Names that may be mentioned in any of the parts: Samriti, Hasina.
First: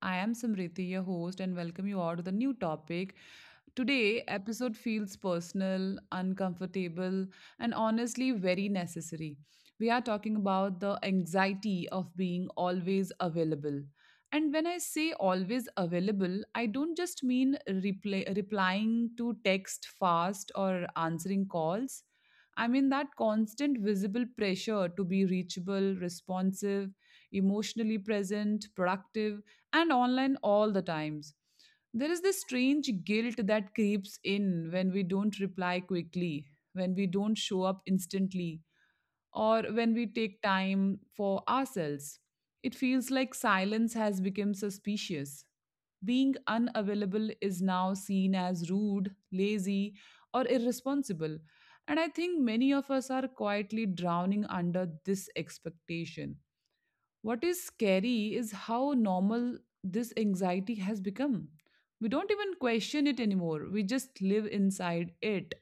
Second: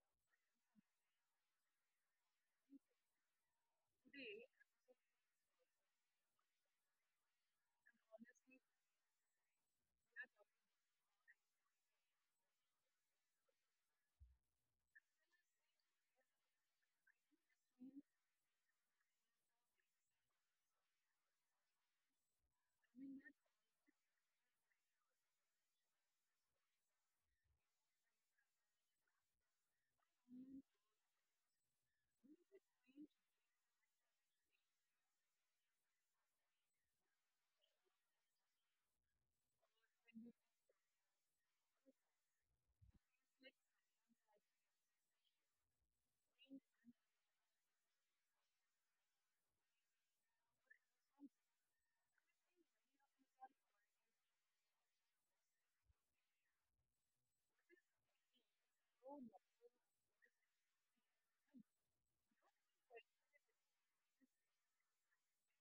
I am Samriti, your host, and welcome you all to the new topic. Today, episode feels personal, uncomfortable, and honestly very necessary. We are talking about the anxiety of being always available. And when I say always available, I don't just mean replying to text fast or answering calls. I mean, that constant visible pressure to be reachable, responsive, emotionally present, productive, and online all the times. There is this strange guilt that creeps in when we don't reply quickly, when we don't show up instantly, or when we take time for ourselves. It feels like silence has become suspicious. Being unavailable is now seen as rude, lazy, or irresponsible. And I think many of us are quietly drowning under this expectation. What is scary is how normal this anxiety has become. We don't even question it anymore, we just live inside it.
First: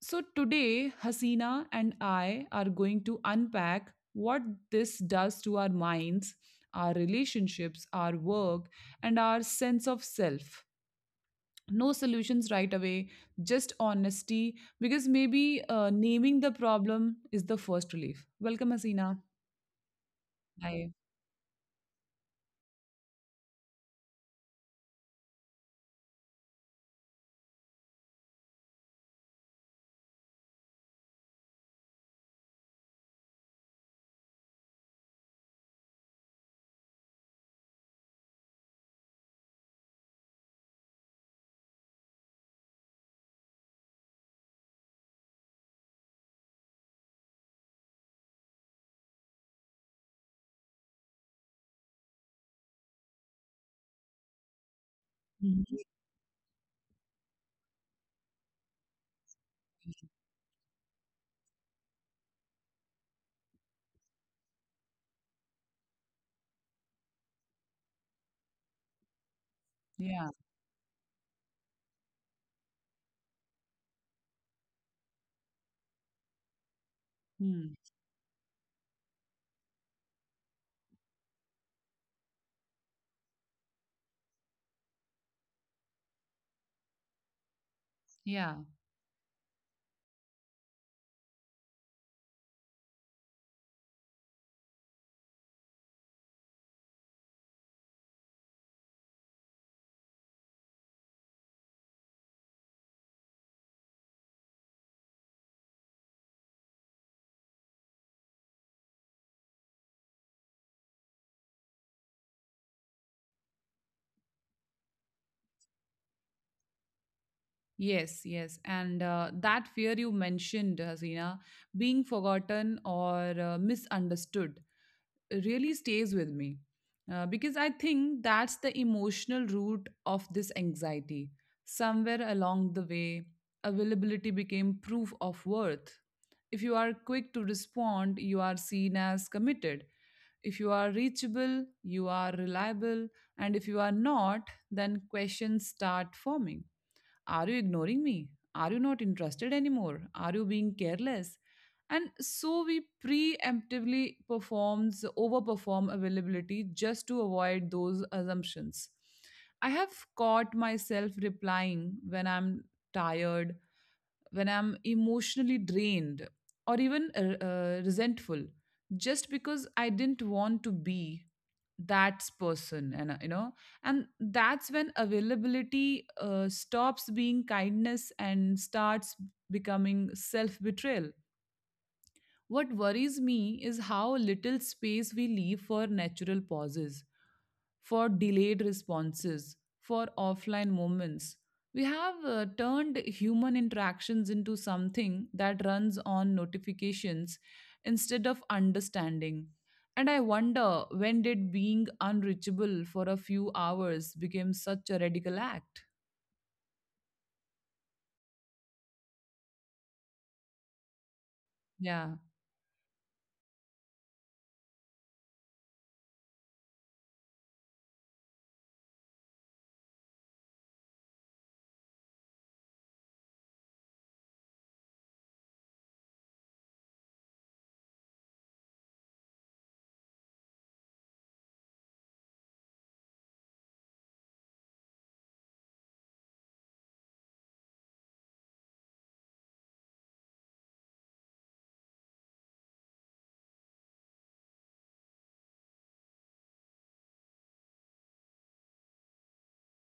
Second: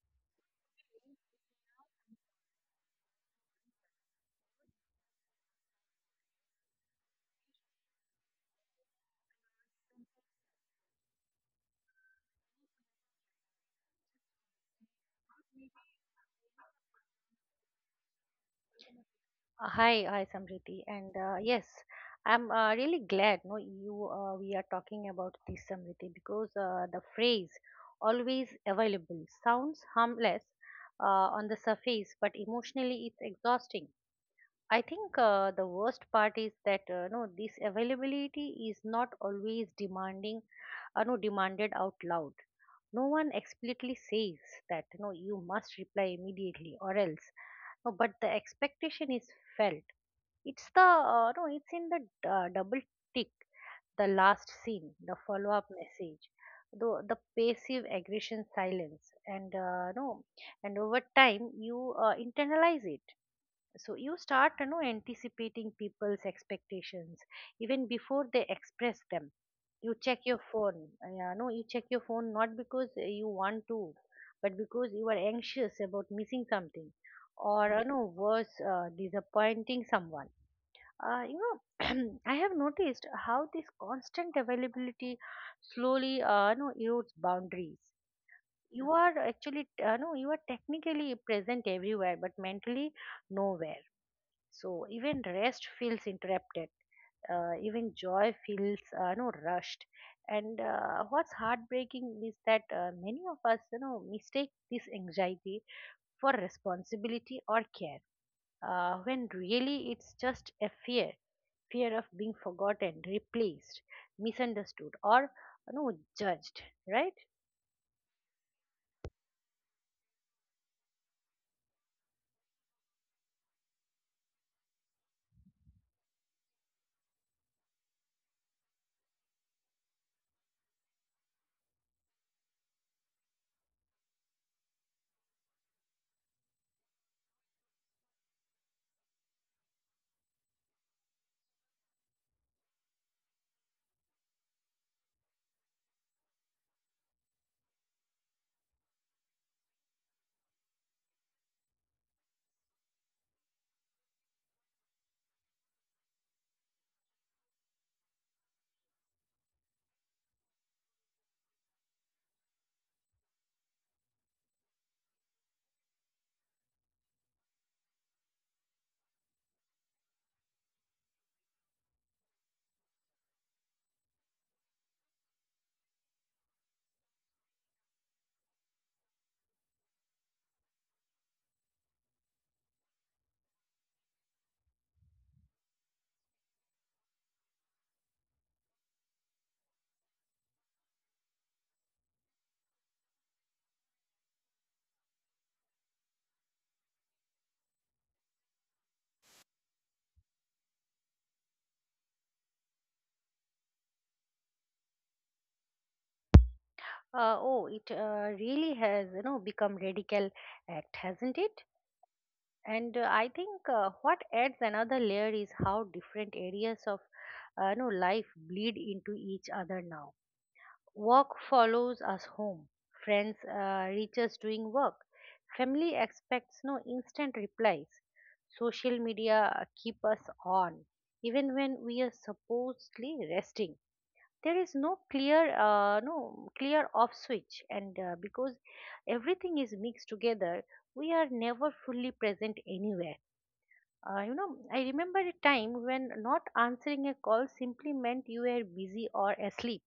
So, today, Hasina and I are going to unpack what this does to our minds, our relationships, our work, and our sense of self. No solutions right away, just honesty, because maybe naming the problem is the first relief. Welcome, Hasina. Hi, Samriti, Hi. and yes, I'm really glad no you we are talking about this Samriti because the phrase always available sounds harmless on the surface, but emotionally it's exhausting. I think the worst part is that no, this availability is not always demanding, no, demanded out loud. No one explicitly says that no, you must reply immediately or else. No, but the expectation is felt. It's the no, it's in the double tick, the last scene, the follow-up Mhm. message, the passive aggression silence, and no, and over time you internalize it. So you start, anticipating people's expectations even before they express them. You check Yeah. your phone. Yeah, no, you check your phone not because you want to, but because you are anxious about missing something, or Hmm. No, worse, disappointing someone. I have noticed how this constant availability slowly, erodes boundaries. Yeah. You are actually, no, You are technically present everywhere, but mentally nowhere. So even rest feels interrupted. Even joy feels, no, rushed. And what's heartbreaking is that many of us, mistake this anxiety for responsibility or care, when really it's just a fear of being forgotten, replaced, misunderstood, or you know, judged, right? Yes, yes. And that fear you mentioned, Hasina, being forgotten or misunderstood really stays with me. Because I think that's the emotional root of this anxiety. Somewhere along the way, availability became proof of worth. If you are quick to respond, you are seen as committed. If you are reachable, you are reliable. And if you are not, then questions start forming, are you ignoring me? Are you not interested anymore? Are you being careless? And so we preemptively performs overperform availability just to avoid those assumptions. I have caught myself replying when I'm tired, when I'm emotionally drained, or even resentful, just because I didn't want to be that person. And and that's when availability stops being kindness and starts becoming self betrayal. What worries me is how little space we leave for natural pauses, for delayed responses, for offline moments. We have turned human interactions into something that runs on notifications instead of understanding. And I wonder, when did being unreachable for a few hours become such a radical act? Oh, it really has, become radical act, hasn't it? Yeah. And I think, what adds another layer is how different areas of, life bleed into each other now. Work follows us home. Friends reach us doing work. Family expects no, instant replies. Social media keep us on, even when we are supposedly resting. There is no clear off switch, and because everything is mixed together, we are never fully present anywhere. I remember a time when not answering a call simply meant you were busy or asleep.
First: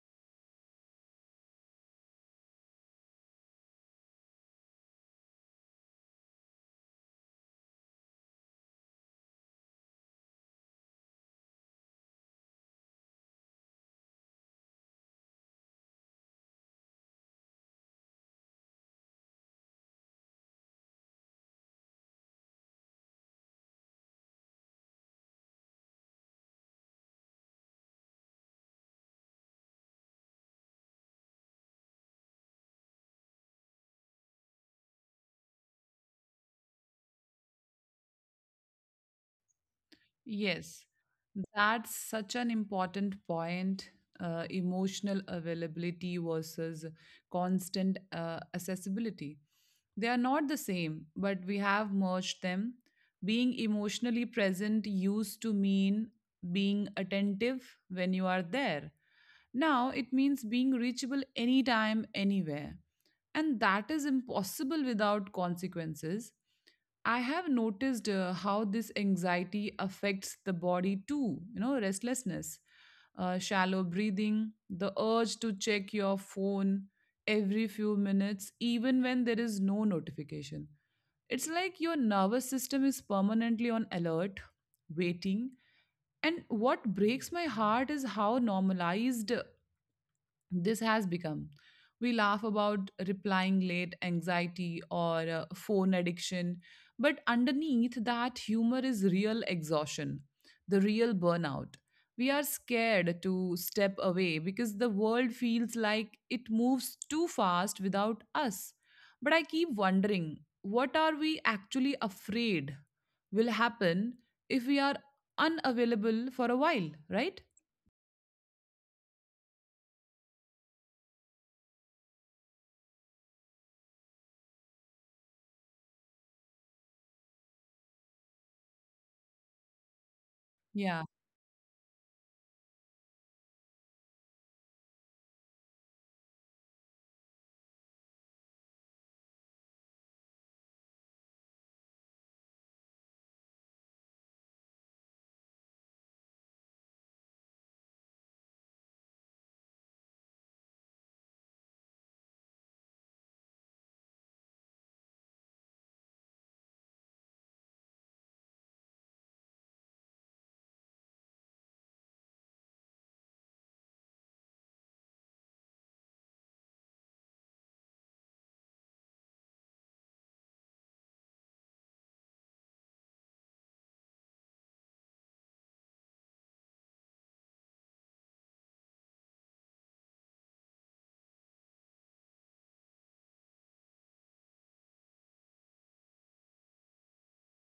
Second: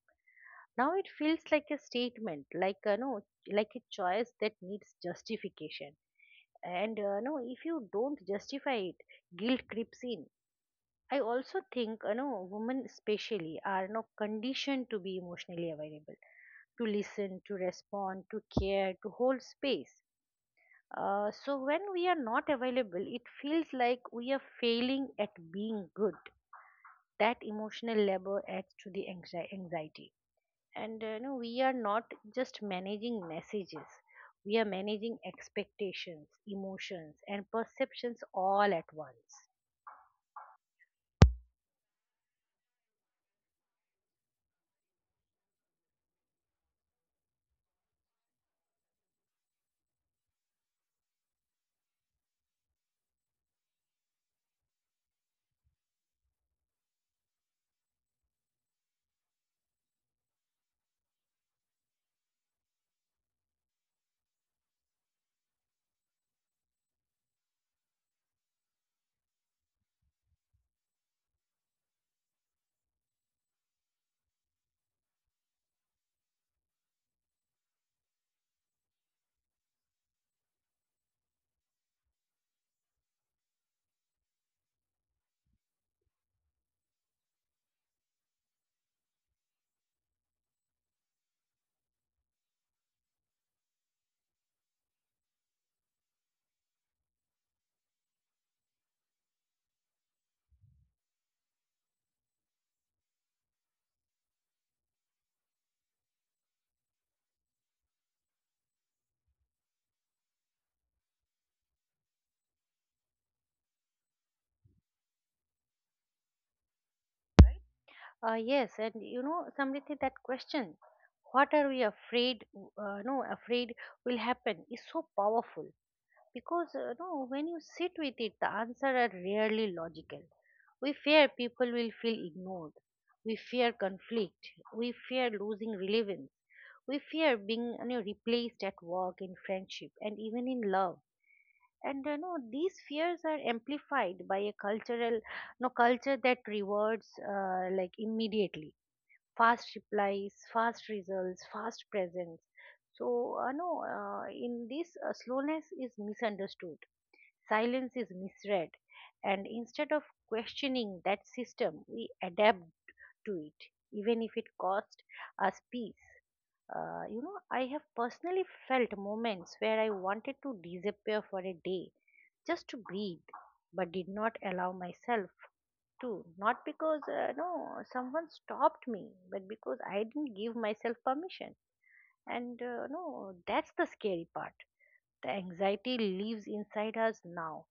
Now it feels like a statement, like a no, like a choice that needs justification. And no, if you don't justify it, guilt creeps in. I also think, women especially are, no, conditioned to be emotionally available, to listen, to respond, to care, to hold space, so when we are not available, it feels like we are failing at being good. That emotional labor adds to the anxiety, and we are not just managing messages, we are managing expectations, emotions, and perceptions all at once. Yes, that's such an important point. Emotional availability versus constant accessibility. They are not the same, but we have merged them. Being emotionally present used to mean being attentive when you are there. Now it means being reachable anytime, anywhere. And that is impossible without consequences. I have noticed how this anxiety affects the body too, you know, restlessness, shallow breathing, the urge to check your phone every few minutes, even when there is no notification. It's like your nervous system is permanently on alert, waiting. And what breaks my heart is how normalized this has become. We laugh about replying late anxiety or phone addiction, but underneath that humor is real exhaustion, the real burnout. We are scared to step away because the world feels like it moves too fast without us. But I keep wondering, what are we actually afraid will happen if we are unavailable for a while, right? Yes, and Samriti, that question, what are we afraid, no, afraid will happen, is so powerful, because no, when you sit with it, the answer are rarely logical. We Yeah. fear people will feel ignored, we fear conflict, we fear losing relevance. We fear being, replaced at work, in friendship, and even in love. And these fears are amplified by a cultural, culture that rewards, like, immediately, fast replies, fast results, fast presence. So no, in this slowness is misunderstood, silence is misread, and instead of questioning that system, we adapt to it, even if it cost us peace. I have personally felt moments where I wanted to disappear for a day, just to breathe, but did not allow myself to. Not because, no, someone stopped me, but because I didn't give myself permission. And, no, that's the scary part. The anxiety lives inside us now.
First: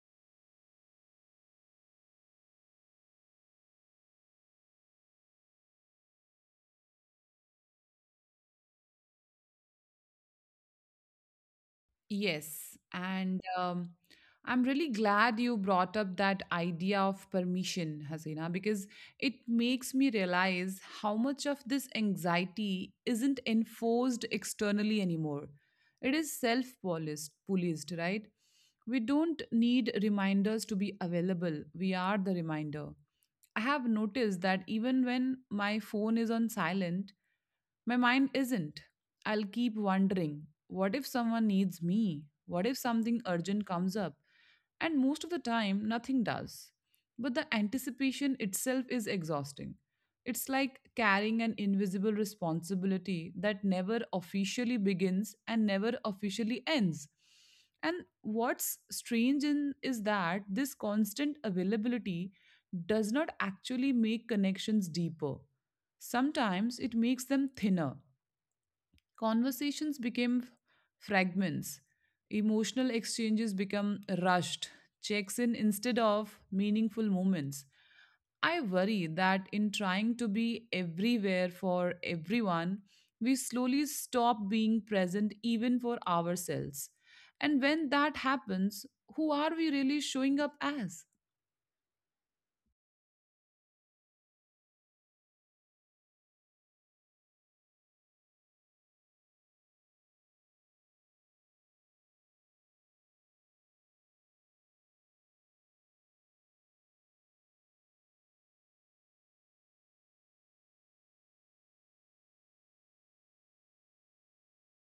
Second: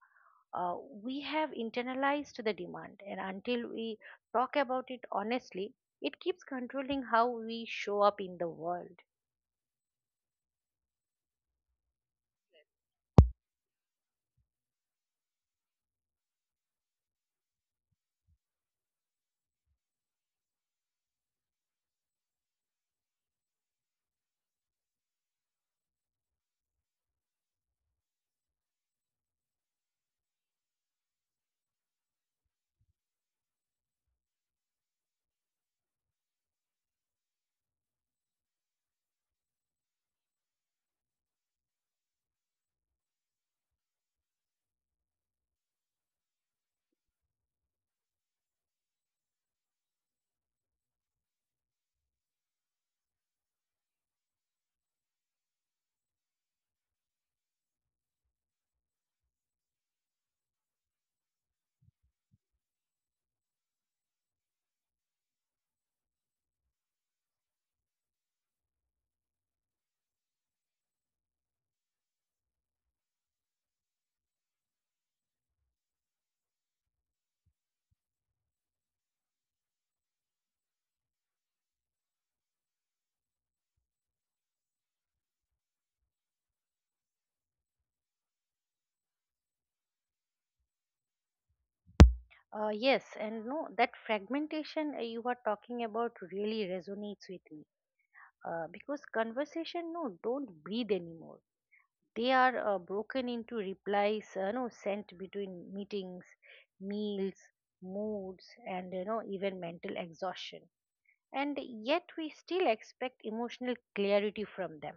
Uh, we have internalized the demand, and until we talk about it honestly, it keeps controlling how we show up in the world. Yes, and I'm really glad you brought up that idea of permission, Hasina, because it makes me realize how much of this anxiety isn't enforced externally anymore. It is self-policed, policed, policed, right? We don't need reminders to be available. We are the reminder. I have noticed that even when my phone is on silent, my mind isn't. I'll keep wondering, what if someone needs me? What if something urgent comes up? And most of the time, nothing does. But the anticipation itself is exhausting. It's like carrying an invisible responsibility that never officially begins and never officially ends. And what's strange in is that this constant availability does not actually make connections deeper. Sometimes it makes them thinner. Conversations become fragments. Emotional exchanges become rushed, checks in instead of meaningful moments. I worry that in trying to be everywhere for everyone, we slowly stop being present even for ourselves. And when that happens, who are we really showing up as? Yes, and no, that fragmentation, you are talking about, really resonates with me, because conversation, no, don't breathe anymore. They are broken into replies, no, sent between meetings, meals, moods, and even mental exhaustion. And yet we still expect emotional clarity from them.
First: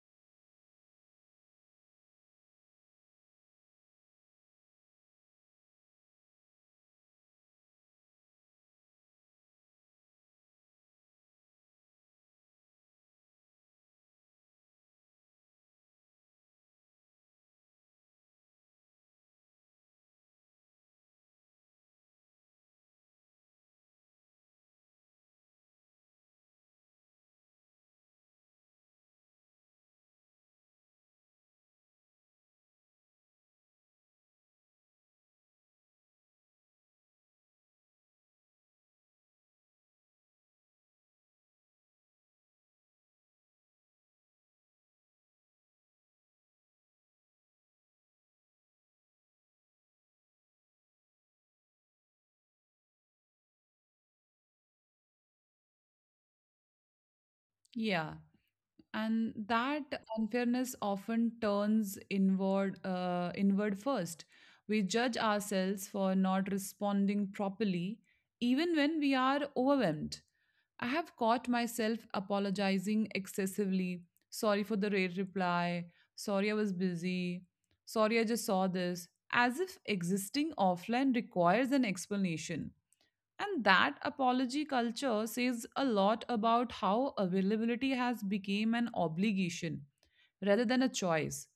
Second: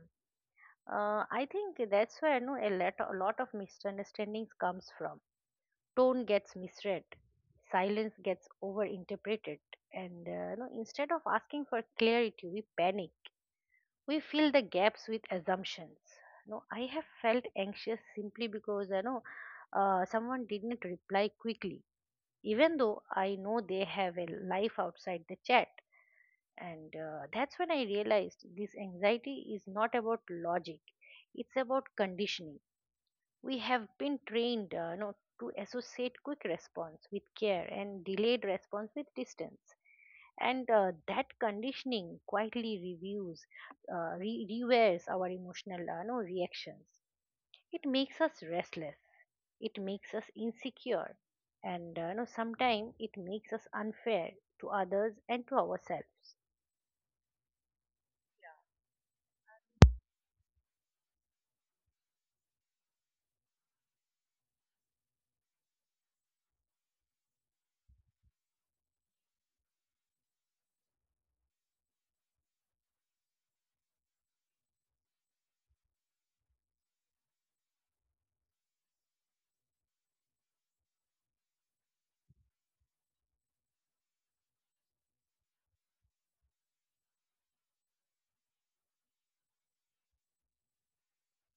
I think that's where, no, a lot of misunderstandings comes from. Tone gets misread, silence gets overinterpreted, and instead of asking for clarity, we panic. We fill the gaps with assumptions. No, I have felt anxious simply because I know someone didn't reply quickly, even though I know they have a life outside the chat. And that's when I realized this anxiety is not about logic; it's about conditioning. We have been trained, no, to associate quick response with care and delayed response with distance. And that conditioning quietly reviews, rewears our emotional, no, reactions. It makes us restless. It makes us insecure. And no, sometimes it makes us unfair to others and to ourselves. Yeah. And that unfairness often turns inward first. We judge ourselves for not responding properly even when we are overwhelmed. I have caught myself apologizing excessively, sorry for the late reply, sorry I was busy, sorry I just saw this, as if existing offline requires an explanation. And that apology culture says a lot about how availability has become an obligation rather than a choice.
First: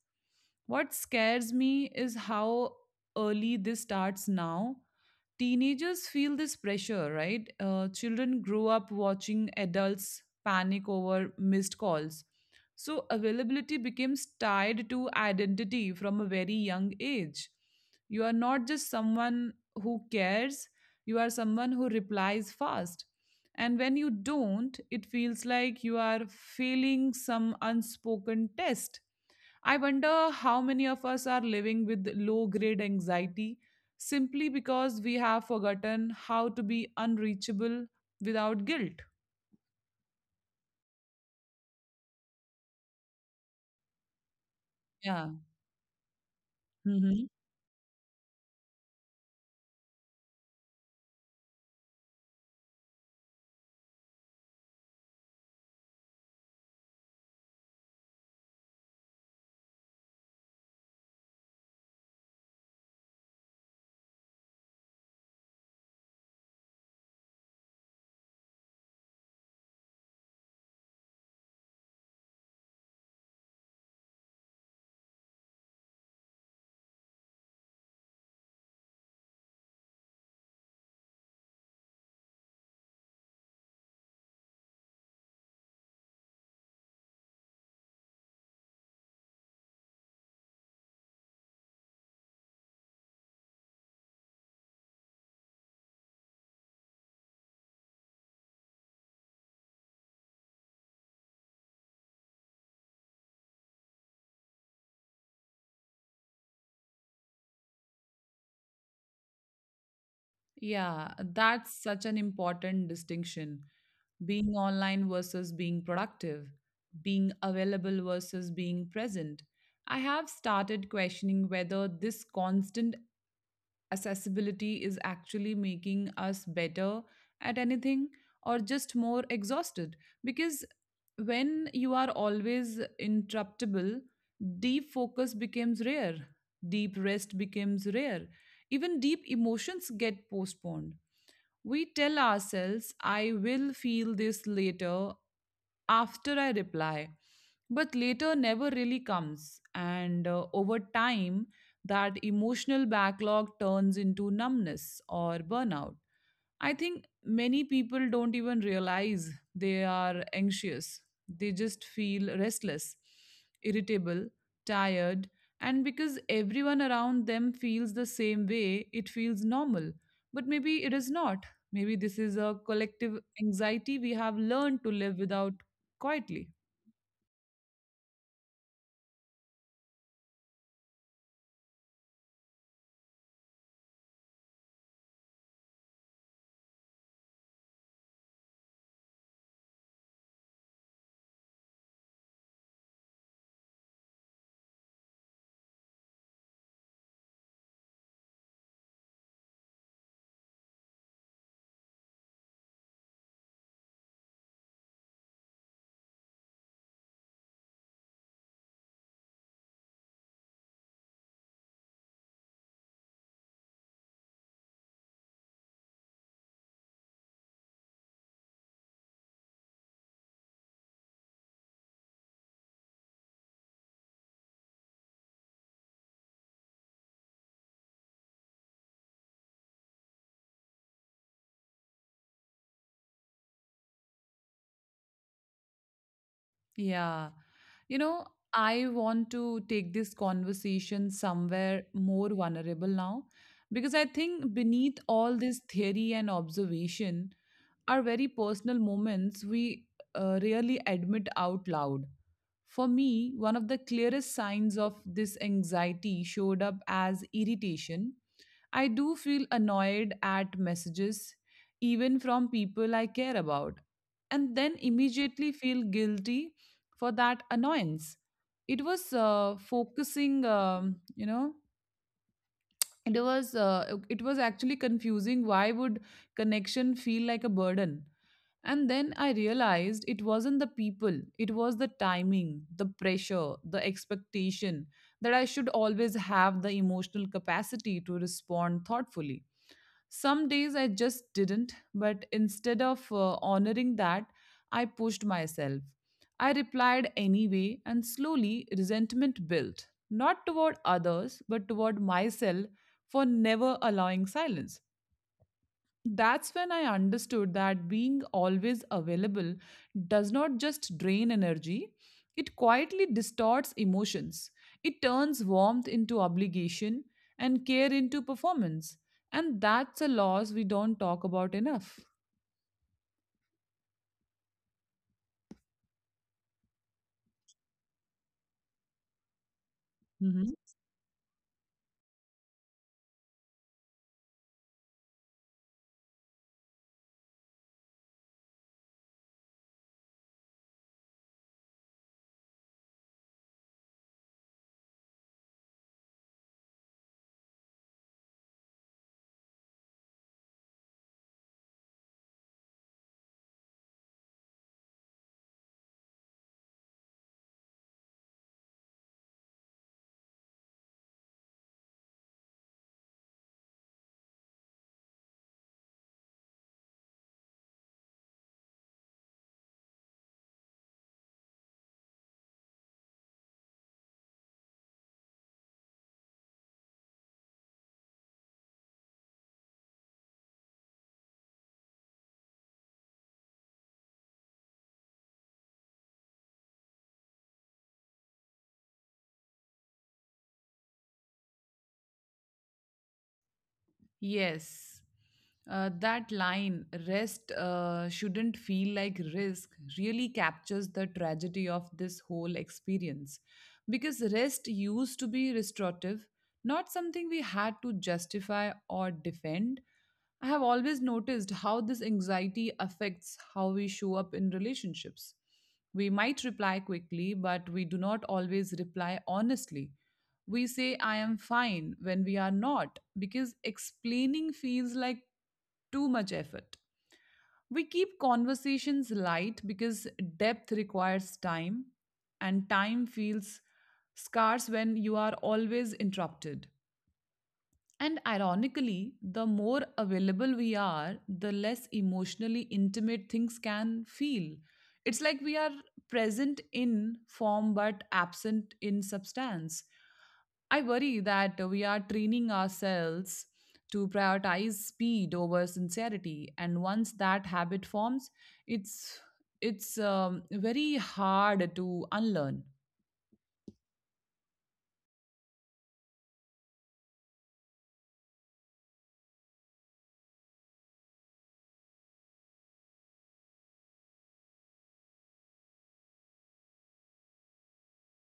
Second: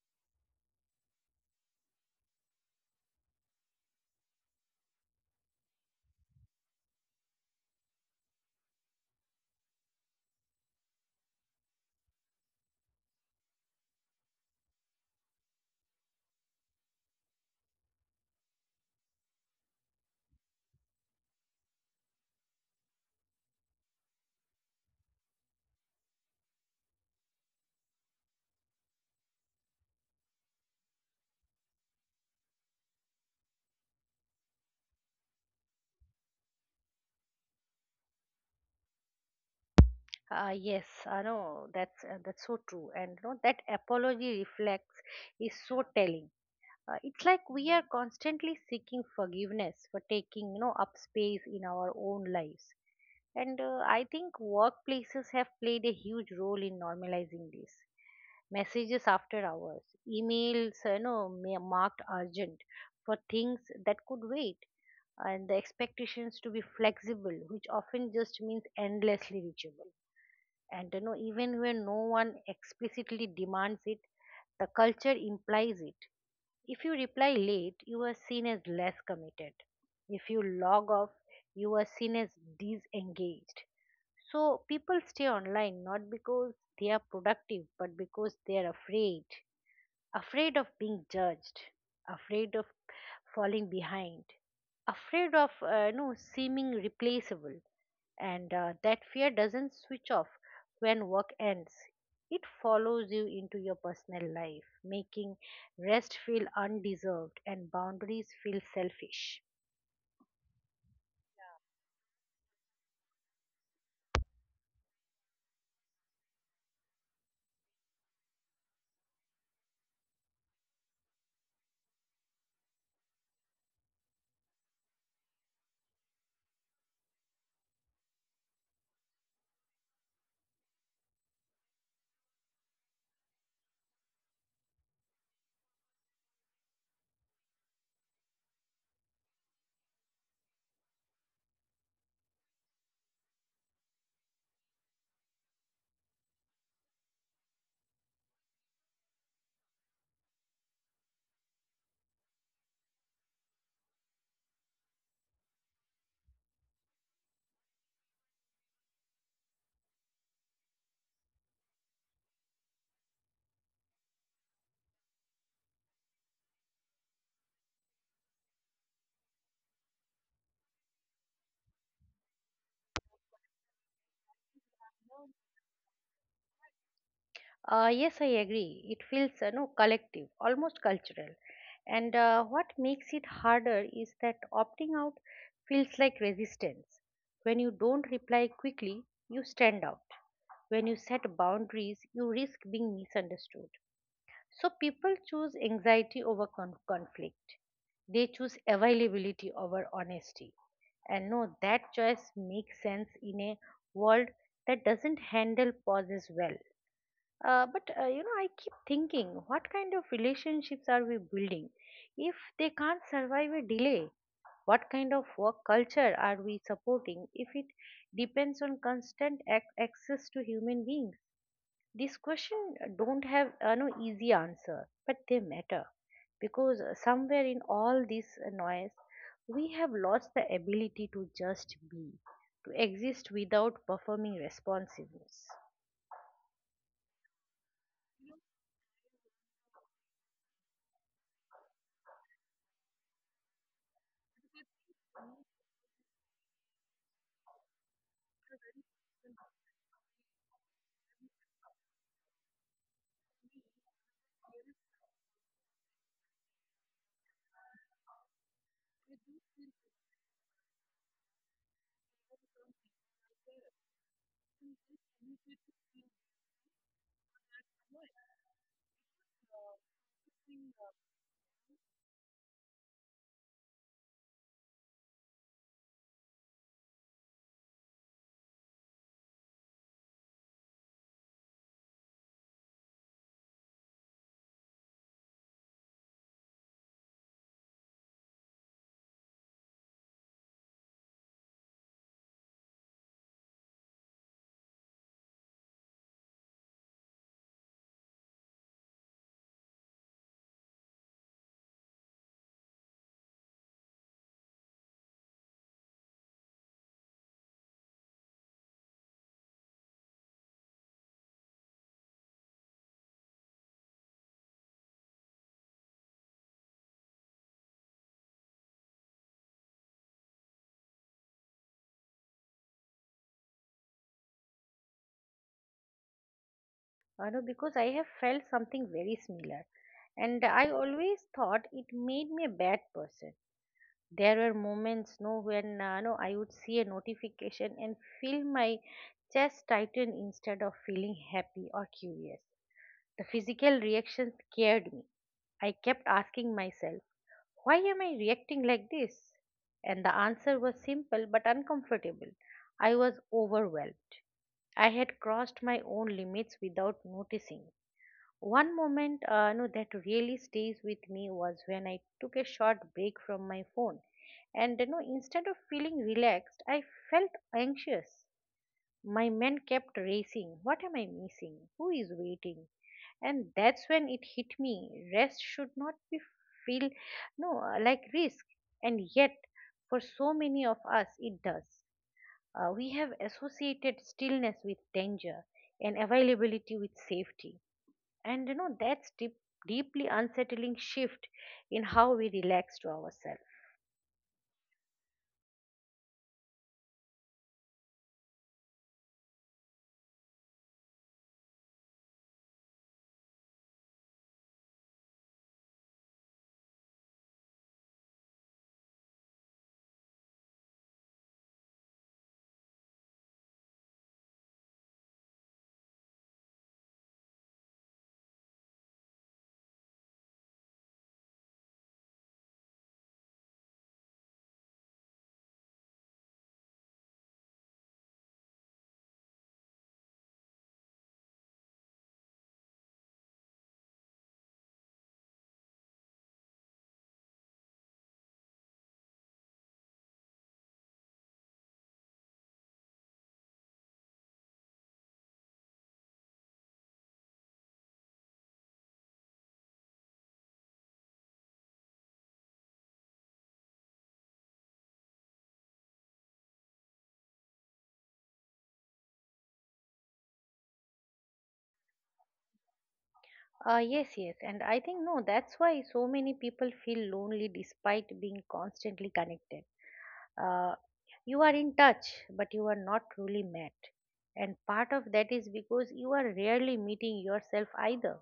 What scares me is how early this starts now. Teenagers feel this pressure, right? Children grow up watching adults panic over missed calls. So, availability becomes tied to identity from a very young age. You are not just someone who cares, you are someone who replies fast. And when you don't, it feels like you are failing some unspoken test. I wonder how many of us are living with low grade anxiety simply because we have forgotten how to be unreachable without guilt. Yes, I know that's so true, and that apology reflex Yeah. is so telling. It's Hmm. like we are constantly seeking forgiveness for taking, up space in our own lives. And I think workplaces have played a huge role in normalizing this. Messages after hours, emails, marked urgent for things that could wait, and the expectations to be flexible, which often just means endlessly reachable. And even when no one explicitly demands it, the culture implies it. If you reply late, you are seen as less committed. If you log off, you are seen as disengaged. So people stay online, not because they are productive, but because they are afraid. Afraid of being judged, afraid of falling behind, afraid of, no, seeming replaceable, and that fear doesn't switch off when work ends. It follows you into your personal life, making rest feel undeserved and boundaries feel selfish. Yeah. That's such an important distinction. Being online versus being productive, being available versus being present. I have started questioning whether this constant accessibility is actually making us better at anything, or just more exhausted, because when you are always interruptible, deep focus becomes rare, deep rest becomes rare, even deep emotions get postponed. We tell ourselves I will feel this later, after I reply, but later never really comes, and over time that emotional backlog turns into numbness or burnout. I think many people don't even realize they are anxious. They just feel restless, irritable, tired, and because everyone around them feels the same way, it feels normal. But maybe it is not. Maybe this is a collective anxiety we have learned to live without quietly. Yes, I agree. It feels, no, collective, almost cultural. And what makes it harder is that opting out feels like resistance. When you don't reply quickly, you stand out. When you set boundaries, you risk being misunderstood. So people choose anxiety over conflict. They choose availability over honesty. And no, that choice makes sense in a world that doesn't handle pauses well. But I keep thinking, what kind of relationships are we building if they can't survive a delay? What kind of work culture are we supporting if it depends on constant access to human beings? These questions don't have, no, easy answer, but they matter because, somewhere in all this noise, we have lost the ability to just be, to exist without performing responsiveness. Yeah. You know, I want to take this conversation somewhere more vulnerable now, because I think beneath all this theory and observation are very personal moments we rarely admit out loud. For me, one of the clearest signs of this anxiety showed up as irritation. I do feel annoyed at messages, even from people I care about, and then immediately feel guilty for that annoyance. It was focusing, you know, it was actually confusing. Why would connection feel like a burden? And then I realized it wasn't the people, it was the timing, the pressure, the expectation that I should always have the emotional capacity to respond thoughtfully. Some days I just didn't, but instead of honoring that, I pushed myself. I replied anyway, and slowly resentment built, not toward others, but toward myself for never allowing silence. That's when I understood that being always available does not just drain energy, it quietly distorts emotions. It turns warmth into obligation and care into performance. And that's a loss we don't talk about enough. I know, because I have felt something very similar, and Mm-hmm. I always thought it made me a bad person. There were moments, no, when, no, I would see a notification and feel my chest tighten instead of feeling happy or curious. The physical reaction scared me. I kept asking myself, why am I reacting like this? And the answer was simple but uncomfortable. I was overwhelmed. I had crossed my own limits without noticing. One moment, no, that really stays with me was when I took a short break from my phone. And, instead of feeling relaxed, I felt anxious. My mind kept racing. What am I missing? Who is waiting? And that's when it hit me. Rest should not be, feel, no, like, risk. And yet, for so many of us, it does. We have associated stillness with danger and availability with safety, and that's deep, deeply unsettling shift in how we relax to ourselves. Yes. That line, rest shouldn't feel like risk, really captures the tragedy of this whole experience. Because rest used to be restorative, not something we had to justify or defend. I have always noticed how this anxiety affects how we show up in relationships. We might reply quickly, but we do not always reply honestly. We say, I am fine, when we are not, because explaining feels like too much effort. We keep conversations light because depth requires time, and time feels scarce when you are always interrupted. And ironically, the more available we are, the less emotionally intimate things can feel. It's like we are present in form but absent in substance. I worry that we are training ourselves to prioritize speed over sincerity, and once that habit forms, it's it's very hard to unlearn. Yes, yes, and I think, no, that's why so many people feel lonely despite being constantly connected. uh, you are in touch, but you are not truly met. And part of that is because you are rarely meeting yourself either.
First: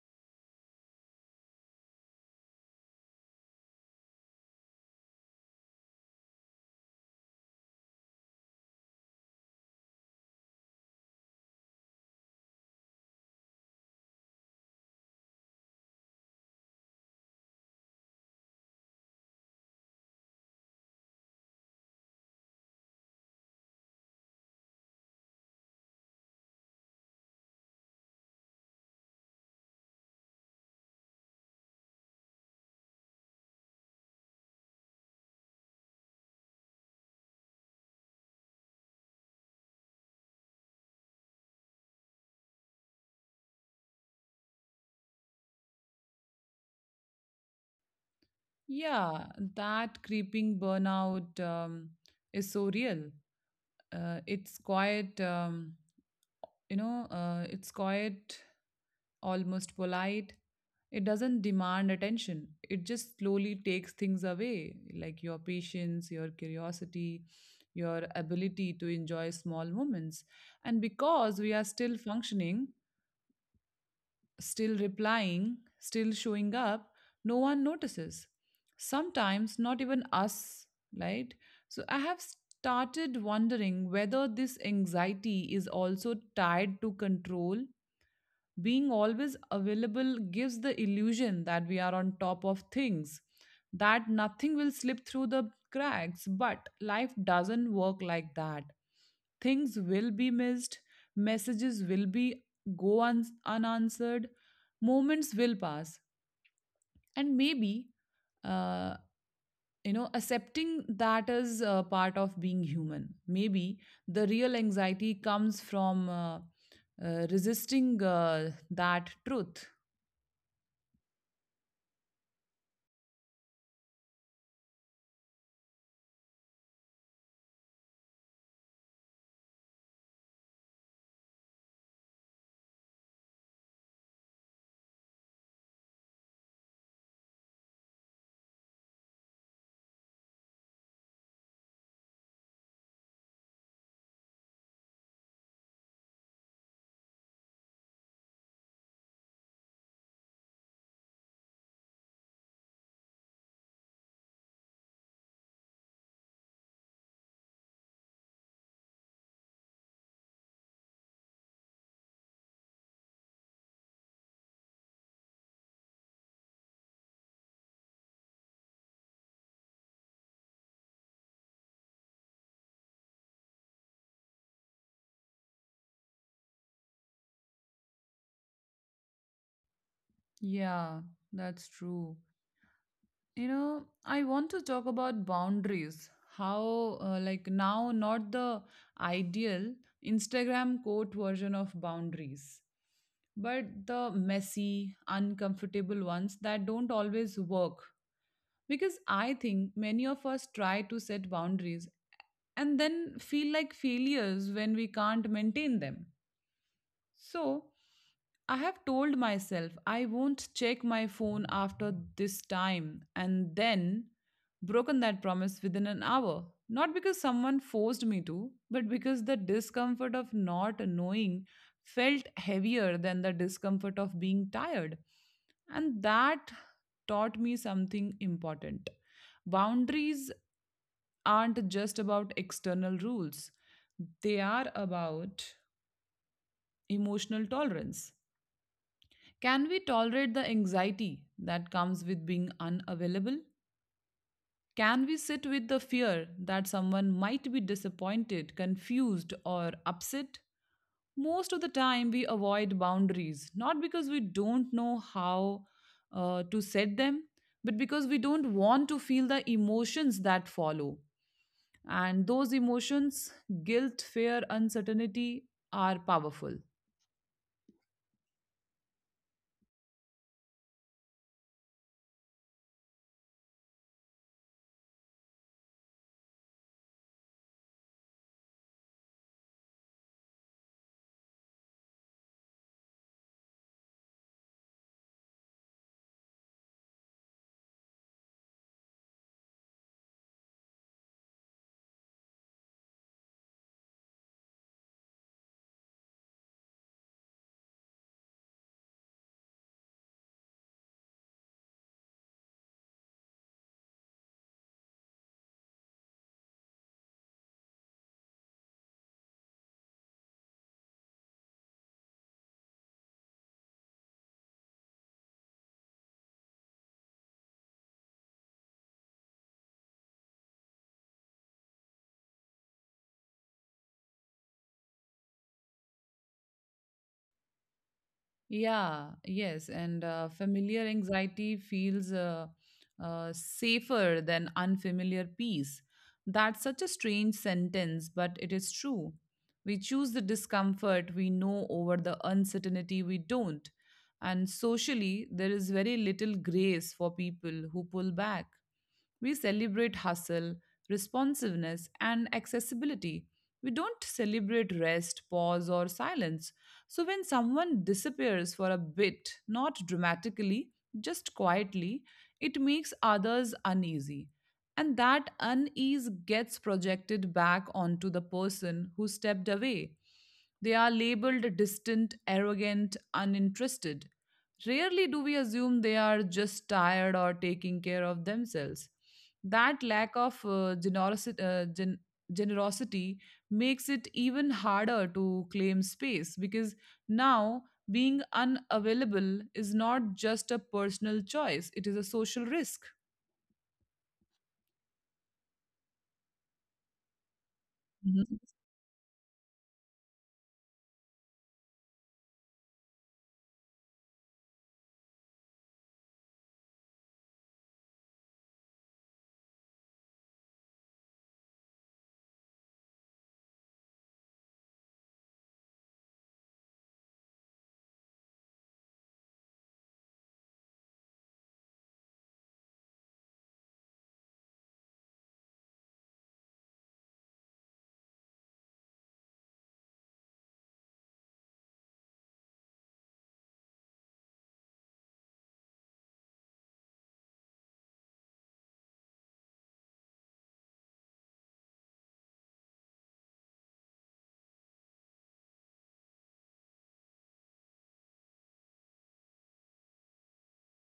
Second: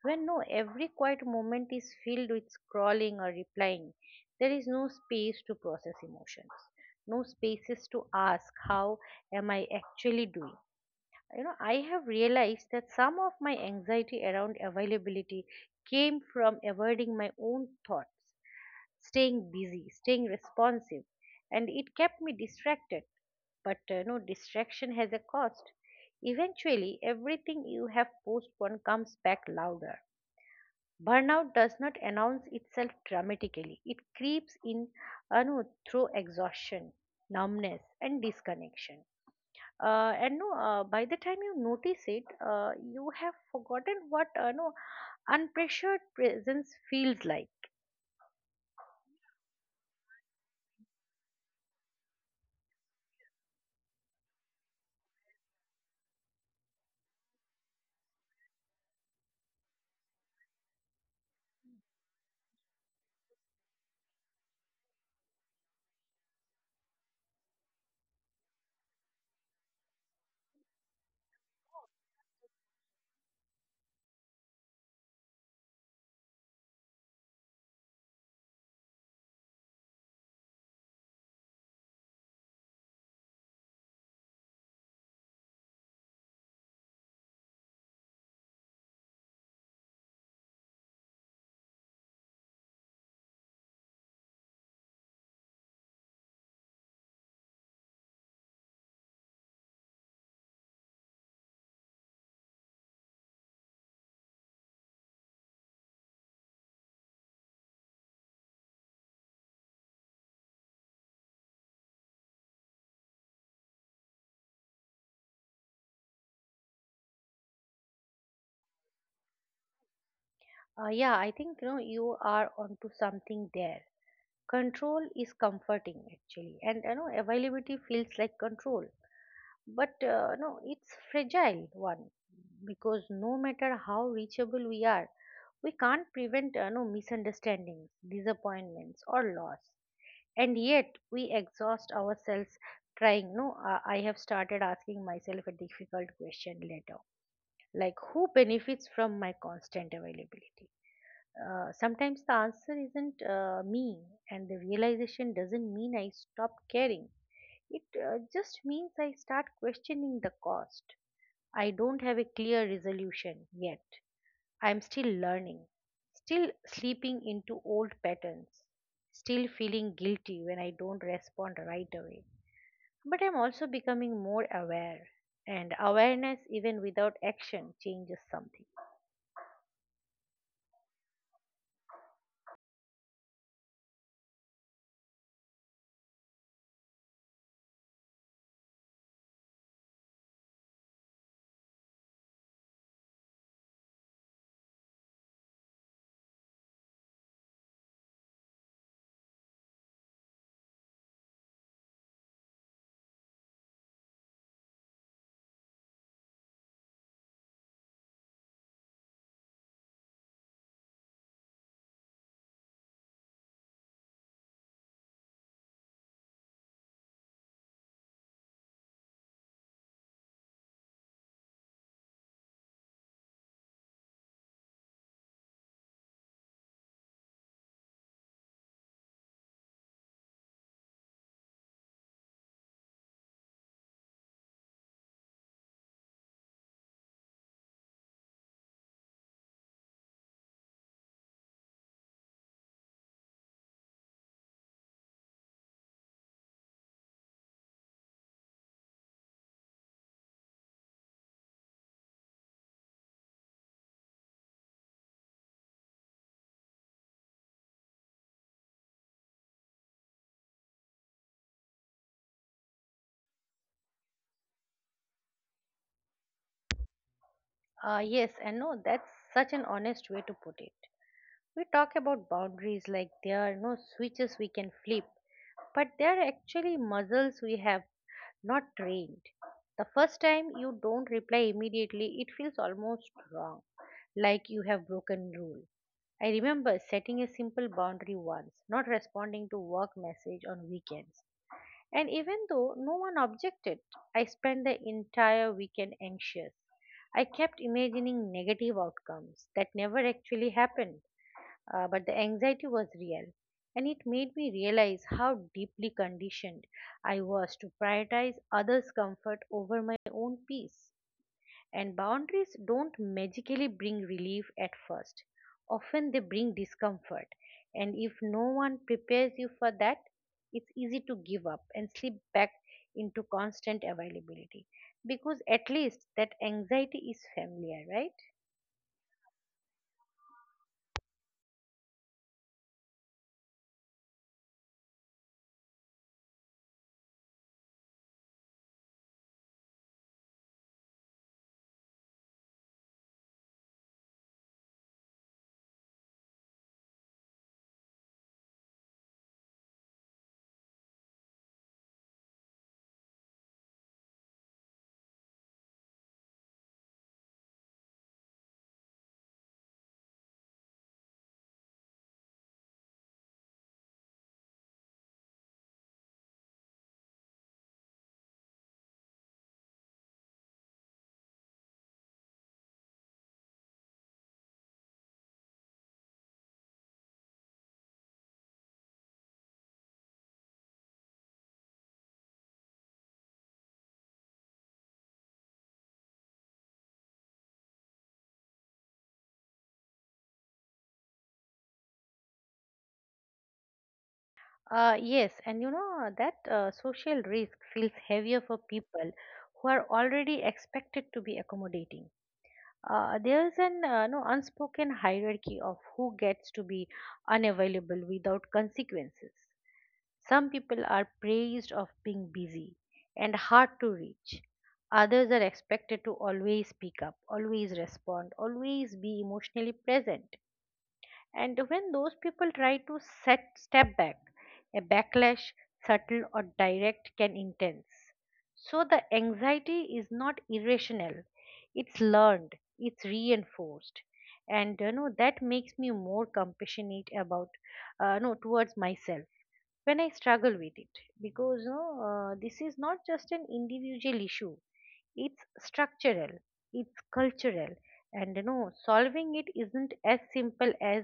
When, no, every quiet moment is filled with scrolling or replying, there is no space to process emotions, no spaces to ask, how am I actually doing? I have realized that some of my anxiety around availability came from avoiding my own thoughts, staying busy, staying responsive, and it kept me distracted. But no, distraction has a cost. Eventually, everything you have postponed comes back louder. Burnout does not announce itself dramatically. It creeps in, no, through exhaustion, numbness, and disconnection. And no, by the time you notice it, you have forgotten what, no, unpressured presence feels like. Yeah, that creeping burnout is so real. It's quite. You know It's quiet, almost polite. It doesn't demand attention, it just slowly takes things away, like your patience, your curiosity, your ability to enjoy small moments. And because we are still functioning, still replying, still showing up, no one notices, sometimes not even us, right? So I have started wondering whether this anxiety is also tied to control. Being always available gives the illusion that we are on top of things, that nothing will slip through the cracks, but life doesn't work like that. Things will be missed, messages will be unanswered, moments will pass, and maybe uh, accepting that is part of being human. Maybe the real anxiety comes from resisting that truth. Yeah, I think, you are onto something there. Control is comforting actually, and availability feels like control. But no, it's fragile one, because no matter how reachable we are, we can't prevent, no, misunderstandings, disappointments, or loss. And yet we exhaust ourselves trying. No, I have started asking myself a difficult question later, like, who benefits from my constant availability? Sometimes the answer isn't, me, and the realization doesn't mean I stop caring. It just means I start questioning the cost. I don't have a clear resolution yet. I'm still learning, still slipping into old patterns, still feeling guilty when I don't respond right away. But I'm also becoming more aware, and awareness, even without action, changes something. Yeah, that's true. You know, I want to talk about boundaries. Not the ideal Instagram quote version of boundaries, but the messy, uncomfortable ones that don't always work. Because I think many of us try to set boundaries and then feel like failures when we can't maintain them. So I have told myself I won't check my phone after this time and then broken that promise within an hour. Not because someone forced me to, but because the discomfort of not knowing felt heavier than the discomfort of being tired. And that taught me something important. Boundaries aren't just about external rules, they are about emotional tolerance. Can we tolerate the anxiety that comes with being unavailable? Can we sit with the fear that someone might be disappointed, confused, or upset? Most of the time, we avoid boundaries, not because we don't know how to set them, but because we don't want to feel the emotions that follow. And those emotions, guilt, fear, uncertainty, are powerful. Yes, and no, that's such an honest way to put it. We talk about boundaries like there are no switches we can flip, but they are actually muscles we have not trained. The first time you don't reply immediately, it feels almost wrong, like you have broken rule. I remember setting a simple boundary once, not responding to work message on weekends. And even though no one objected, I spent the entire weekend anxious. I kept imagining negative outcomes that never actually happened, but the anxiety was real. And it made me realize how deeply conditioned I was to prioritize others' comfort over my own peace. And boundaries don't magically bring relief at first. Often they bring discomfort. And if no one prepares you for that, it's easy to give up and slip back into constant availability. Because at least that anxiety is familiar, right? Yeah, yes, and familiar anxiety feels safer than unfamiliar peace. That's such a strange sentence, but it is true. We choose the discomfort we know over the uncertainty we don't. And socially, there is very little grace for people who pull back. We celebrate hustle, responsiveness, and accessibility. We don't celebrate rest, pause, or silence. So when someone disappears for a bit, not dramatically, just quietly, it makes others uneasy. And that unease gets projected back onto the person who stepped away. They are labeled distant, arrogant, uninterested. Rarely do we assume they are just tired or taking care of themselves. That lack of generosity makes it even harder to claim space because now, being unavailable is not just a personal choice, it is a social risk. Yes, and that social risk feels heavier Mhm. for people who are already expected to be accommodating. There's an no unspoken hierarchy of who gets to be unavailable without consequences. Some people are praised of being busy and hard to reach. Others are expected to always speak up, always respond, always be emotionally present. And when those people try to set step back, a backlash, subtle or direct, can intense. So the anxiety is not irrational. It's learned, it's reinforced. And that makes me more compassionate about, no towards myself when I struggle with it, because this is not just an individual issue, it's structural, it's cultural, and solving it isn't as simple as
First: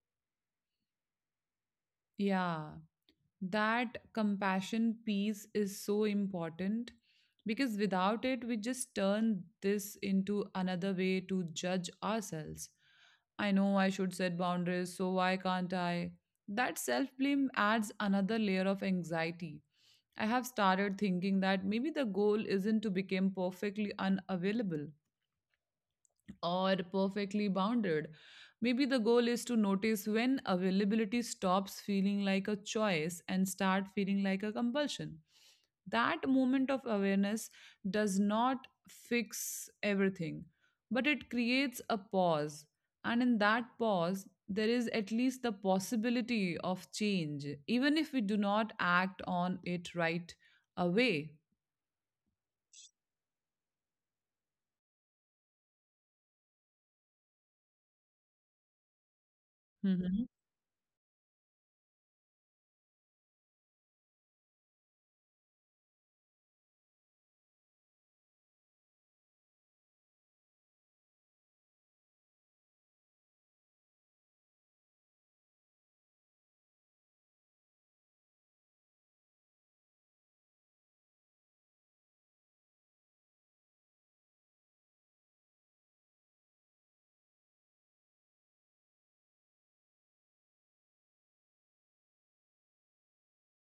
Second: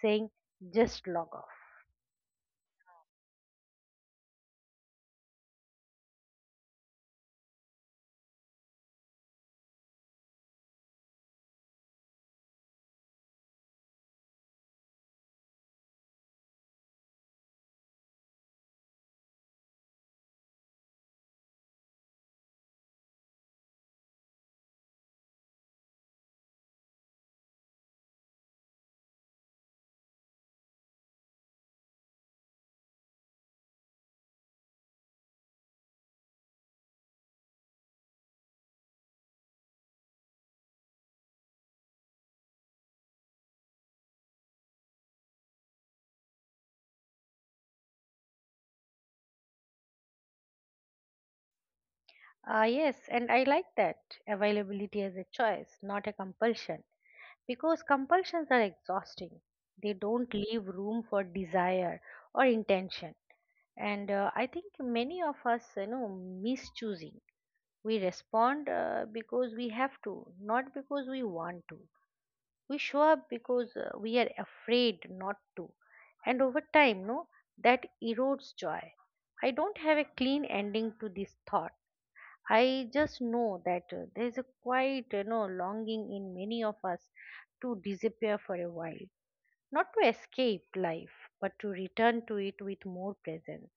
saying, just log off. Yeah, that compassion piece is so important because without it, we just turn this into another way to judge ourselves. I know I should set boundaries, so why can't I? That self blame adds another layer of anxiety. I have started thinking that maybe the goal isn't to become perfectly unavailable, or perfectly bounded. Maybe the goal is to notice when availability stops feeling like a choice and start feeling like a compulsion. That moment of awareness does not fix everything, but it creates a pause. And in that pause, there is at least the possibility of change, even if we do not act on it right away. Yes, and I like that, availability as a choice, not a compulsion, because compulsions are exhausting, they Mm-hmm. don't leave room for desire or intention. And I think many of us mischoosing. We respond, because we have to, not because we want to. We show up because we are afraid not to. And over time, no that erodes joy. I don't have a clean ending to this thought. I just know that there is a quite longing in many of us to disappear for a while, not to escape life, but to return to it with more presence.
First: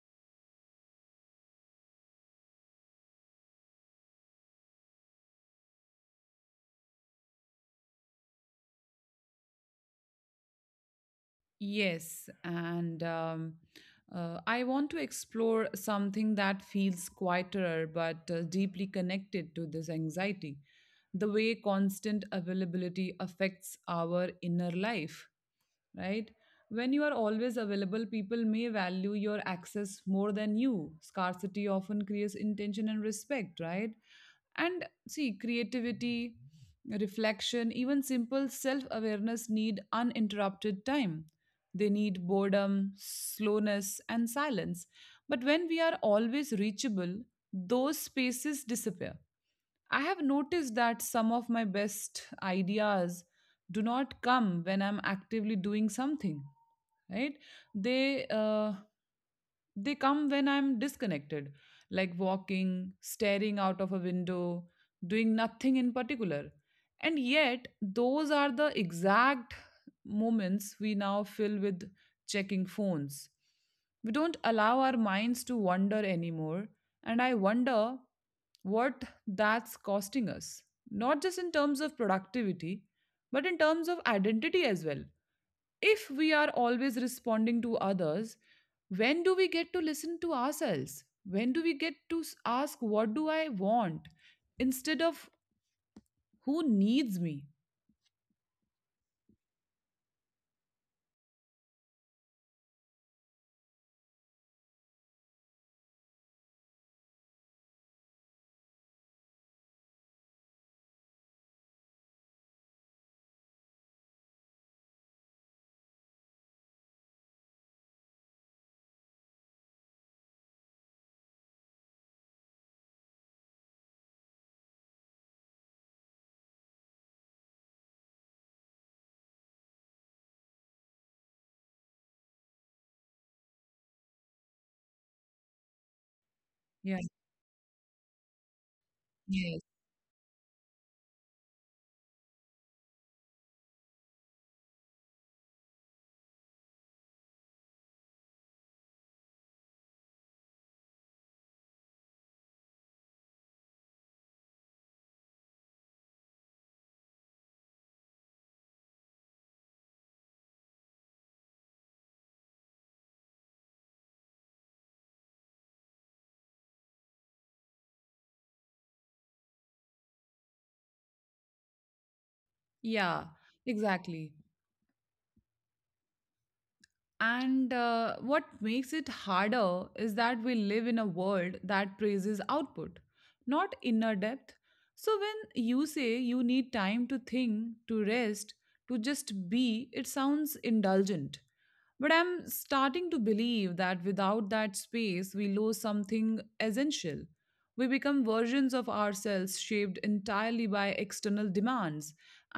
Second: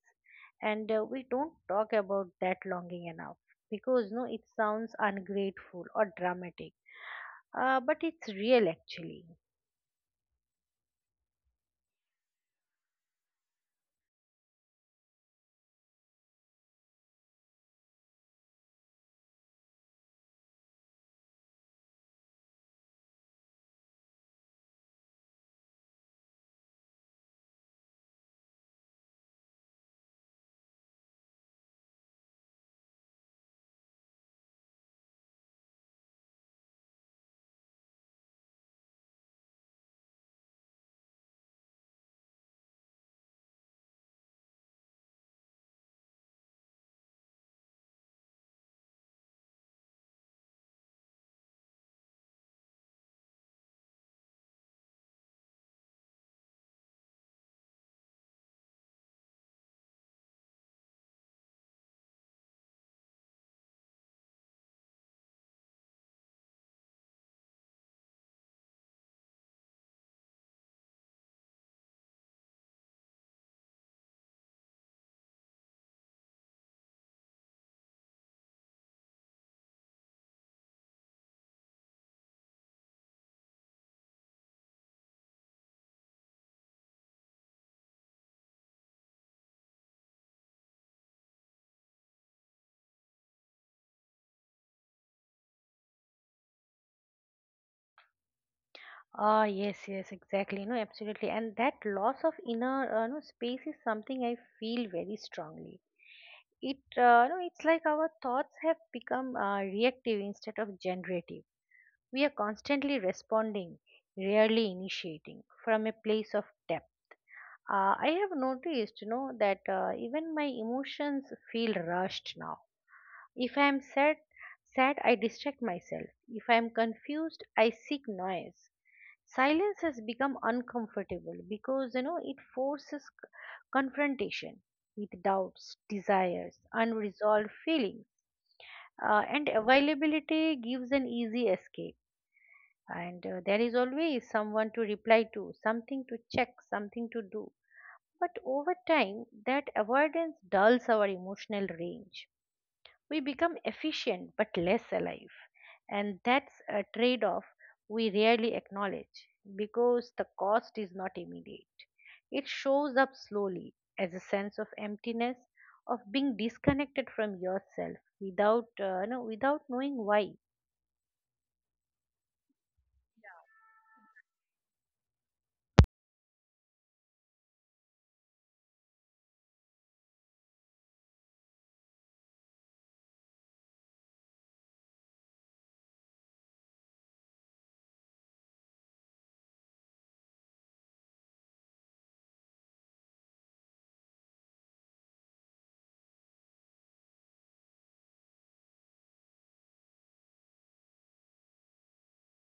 And we don't talk about that longing enough because no it sounds ungrateful or dramatic. But it's real, actually. Yes, and I want to explore something that feels quieter but deeply connected to this anxiety, the way constant availability affects our inner life, right? When you are always available, people may value your access more than you. Scarcity often creates intention and respect, right? And see, creativity, reflection, even simple self awareness need uninterrupted time. They need boredom, slowness, and silence. But when we are always reachable, those spaces disappear. I have noticed that some of my best ideas do not come when I'm actively doing something, right? They uh, they come when I'm disconnected, like walking, staring out of a window, doing nothing in particular. And yet, those are the exact moments we now fill with checking phones. We don't allow our minds to wander anymore, and I wonder what that's costing us, not just in terms of productivity, but in terms of identity as well. If we are always responding to others, when do we get to listen to ourselves? When do we get to ask, what do I want, instead of who needs me? Yes, yes, exactly. No, absolutely. And that loss of inner, no, space is something I feel very strongly. It, no, it's like our thoughts have become reactive instead of generative. We are constantly responding, rarely initiating from a place of depth. I have noticed, that even my emotions feel rushed now. If I am sad, I distract myself. If I am confused, I seek noise. Silence has become uncomfortable because it forces confrontation with doubts, desires, Yeah. unresolved feelings. And Yes. availability gives an easy escape. And there is always someone to reply to, something to check, something to do. But over time that avoidance dulls our emotional range. We become efficient but less alive. And that's a trade off we rarely acknowledge because the cost is not immediate. It shows up slowly as a sense of emptiness, of being disconnected from yourself without knowing why. Yeah, exactly. And what makes it harder is that we live in a world that praises output, not inner depth. So when you say you need time to think, to rest, to just be, it sounds indulgent. But I'm starting to believe that without that space, we lose something essential. We become versions of ourselves shaped entirely by external demands,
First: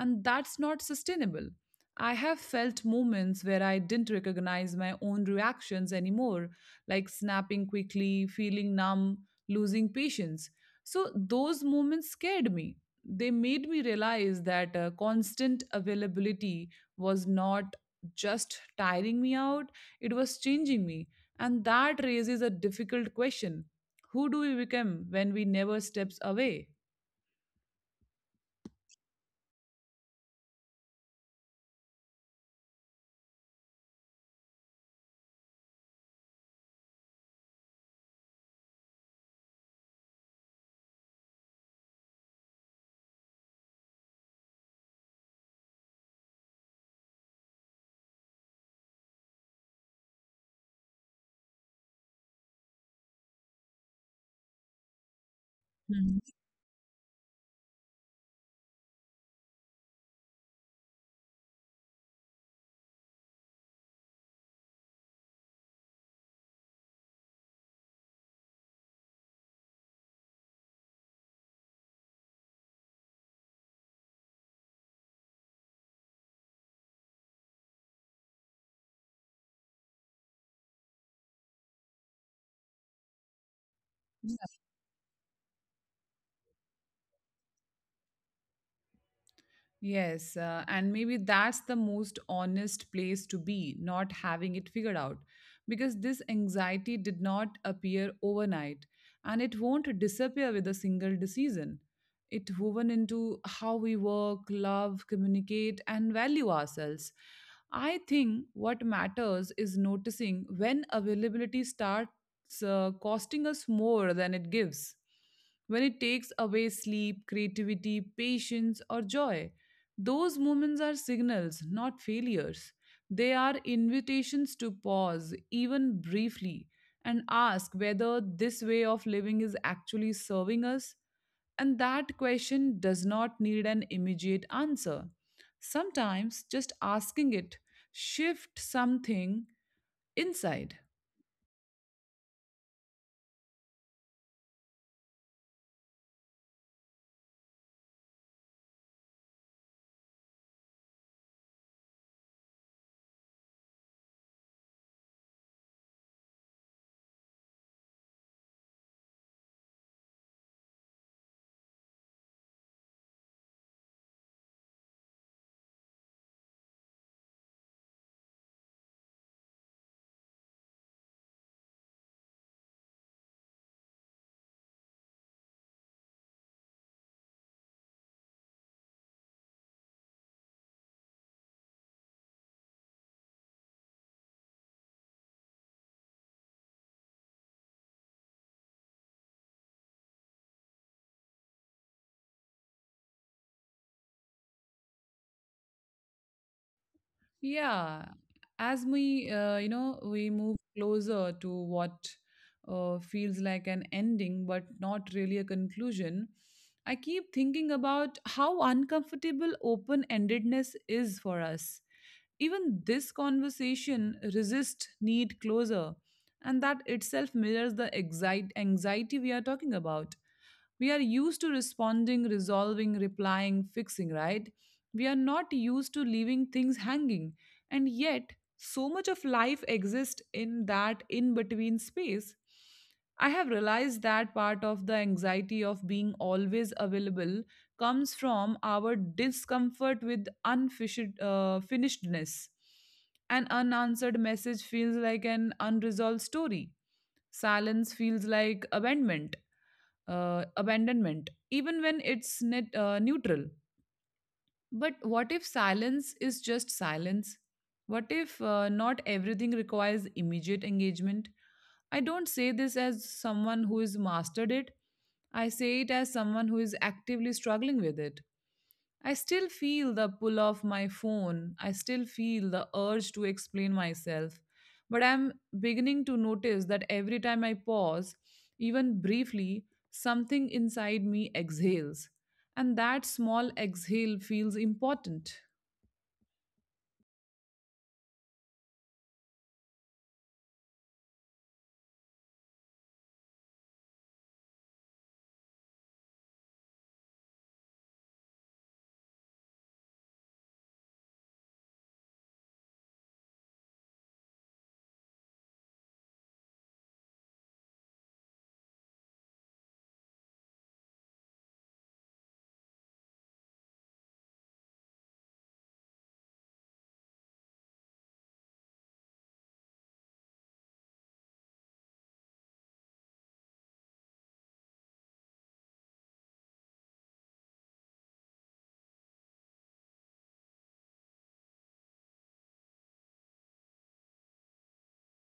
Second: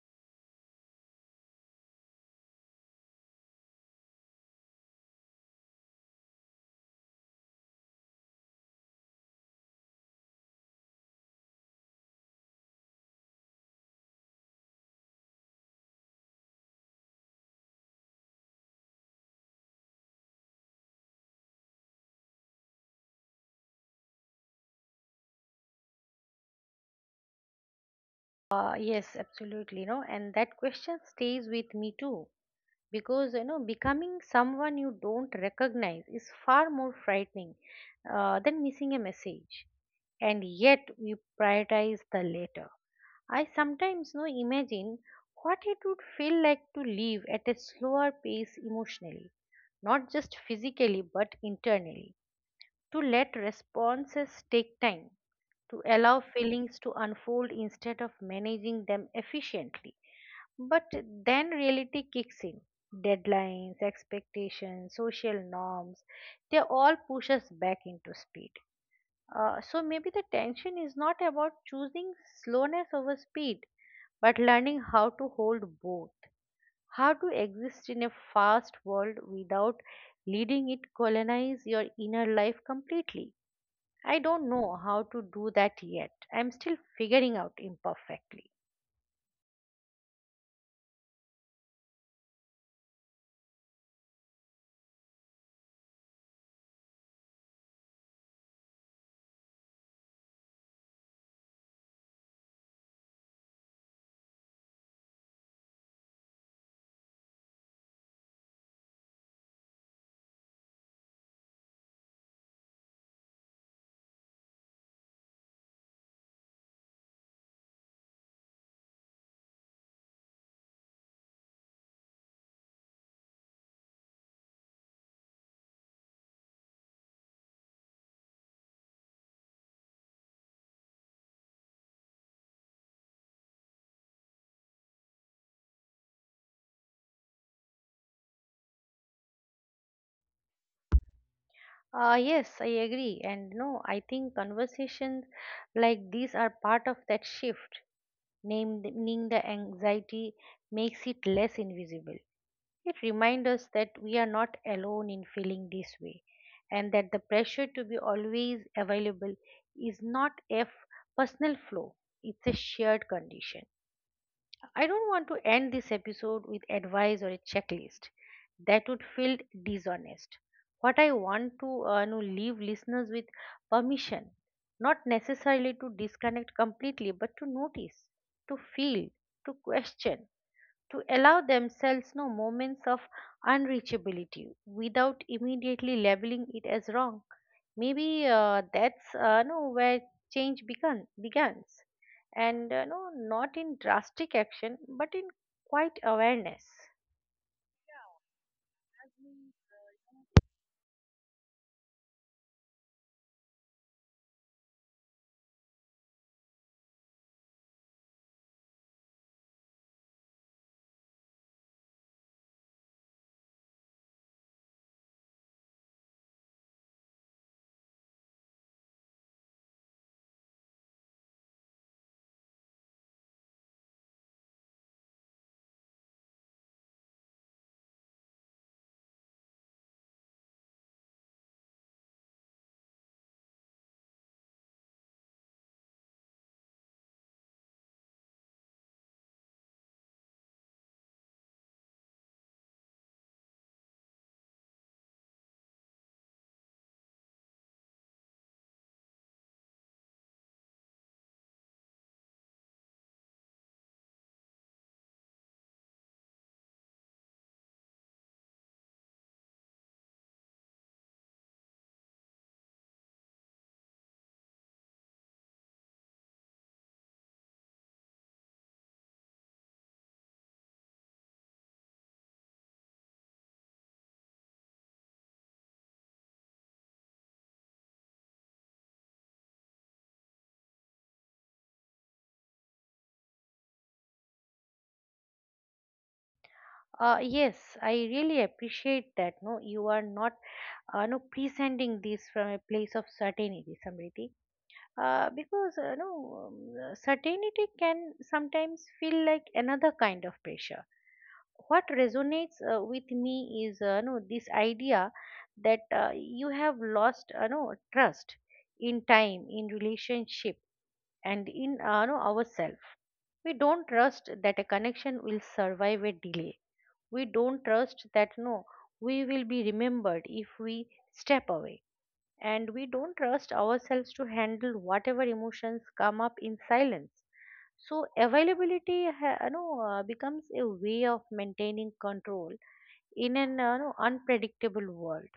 and that's not sustainable. I have felt moments where I didn't recognize my own reactions anymore, like snapping quickly, feeling numb, losing patience. So, those moments scared me. They made me realize that constant availability was not just tiring me out, it was changing me. And that raises a difficult question: who do we become when we never steps away? Yes, absolutely. No, and that question stays with me too, because becoming someone you don't recognize is far more frightening than missing a message. And yet we prioritize the latter. I sometimes no imagine what it would feel like to live at a slower pace emotionally, not just physically but internally, to let responses take time, to allow feelings to unfold instead of managing them efficiently. But then reality kicks in. Deadlines, expectations, social norms, they all push us back into speed. So maybe the tension is not about choosing slowness over speed, but learning how to hold both, how to exist in a fast world without leading it colonize your inner life completely. I don't Mhm. know how to do that yet. I'm still figuring out imperfectly. Yes, and maybe that's the most honest place to be, not having it figured out. Because this anxiety did not appear overnight, and it won't disappear with a single decision. It woven into how we work, love, communicate, and value ourselves. I think what matters is noticing when availability starts costing us more than it gives, when it takes away sleep, creativity, patience, or joy. Those moments are signals, not failures. They are invitations to pause, even briefly, and ask whether this way of living is actually serving us. And that question does not need an immediate answer. Sometimes just asking it shifts something inside. Yes, I agree. And no, I think conversations like these are part of that shift. Naming the anxiety makes it less invisible. It reminds us that we are not alone in feeling this way, and that the pressure to be always available is not a personal flaw, it's a shared condition. I don't want to end this episode with advice or a checklist. That would feel dishonest. What I want to leave listeners with permission, not necessarily to disconnect completely, but to notice, to feel, to question, to allow themselves moments of unreachability without immediately labeling it as wrong. Maybe that's no where change begun begins. And not in drastic action, but in quite awareness. Yeah, as we, we move closer to what feels like an ending, but not really a conclusion, I keep thinking about how uncomfortable open endedness is for us. Even this conversation resists need closure, and that itself mirrors the anxiety we are talking about. We are used to responding, resolving, replying, fixing, right? We are not used to leaving things hanging. And yet, so much of life exists in that in between space. I have realized that part of the anxiety of being always available comes from our discomfort with unfinished finishedness. An unanswered message feels like an unresolved story. Silence feels like abandonment, even when it's neutral. But what if silence is just silence? What if not everything requires immediate engagement? I don't say this as someone who is mastered it. I say it as someone who is actively struggling with it. I still feel the pull of my phone. I still feel the urge to explain myself. But I'm beginning to notice that every time I pause, even briefly, something inside me exhales. And that small exhale feels important. Yes, I really appreciate that, you are not no presenting this from a place of certainty, Samriti, because certainty can sometimes feel like another kind of pressure. What resonates with me is no this idea that you have lost no trust in time, in relationship, and in ourselves. We don't trust that a connection will survive a delay. We don't trust that no we will be remembered if we step away. And we don't trust ourselves to handle whatever emotions come up in silence. So availability, becomes a way of maintaining control in an unpredictable world.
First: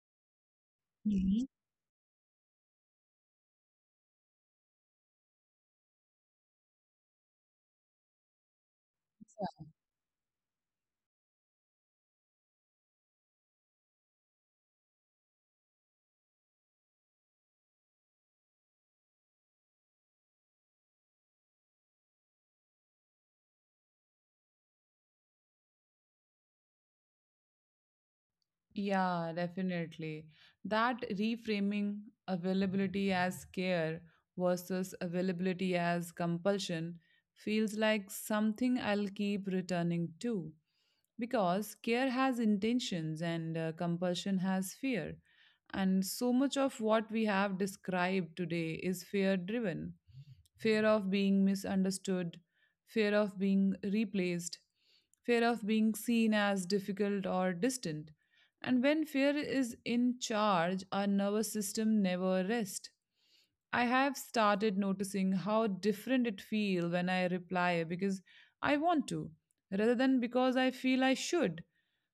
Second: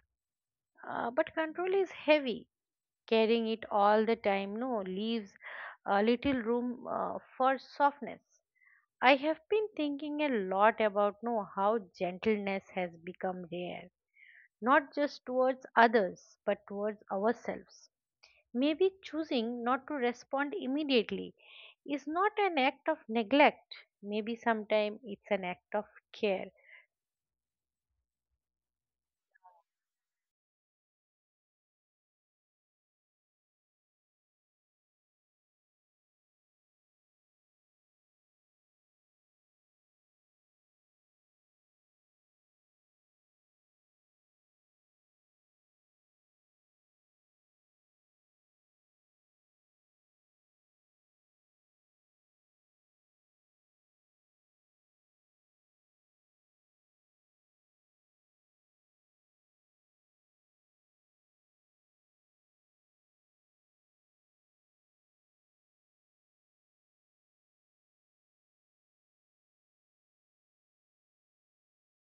But control is heavy. Carrying it all the time, no, leaves a little room for softness. I have been thinking a lot about no how gentleness has become rare, not just towards others, but towards ourselves. Maybe choosing not to respond immediately is not an act of neglect. Maybe sometimes it's an act of care. Yeah, definitely. That reframing availability as care versus availability as compulsion feels like something I'll keep returning to, because care has intentions and compulsion has fear. And so much of what we have described today is fear driven: fear of being misunderstood, fear of being replaced, fear of being seen as difficult or distant. And when fear is in charge, our nervous system never rests. I have started noticing how different it feels when I reply because I want to, rather than because I feel I should.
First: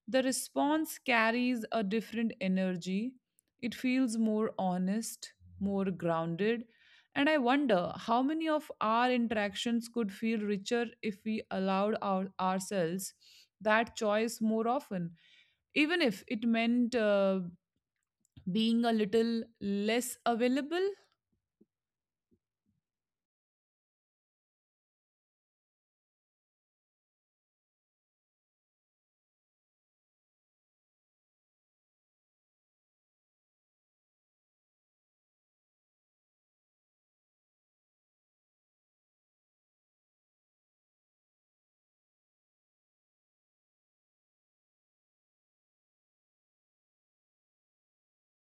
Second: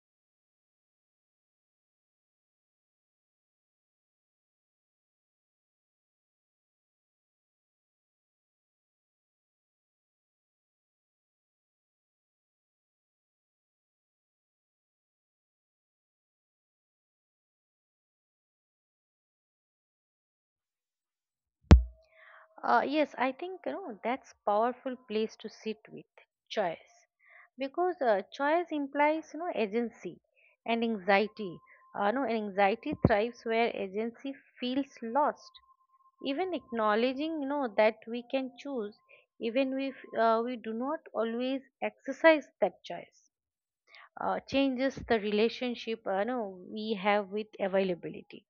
The response carries a different energy. It feels more honest, more grounded, and I wonder how many of our interactions could feel richer if we allowed ourselves that choice more often, even if it meant being a little less available. Yes, I think that's powerful place to sit with choice, because choice implies agency and anxiety. No, Anxiety thrives where agency feels lost. Even acknowledging that we can choose, even if we do not always exercise that choice, changes the relationship no, we have with availability.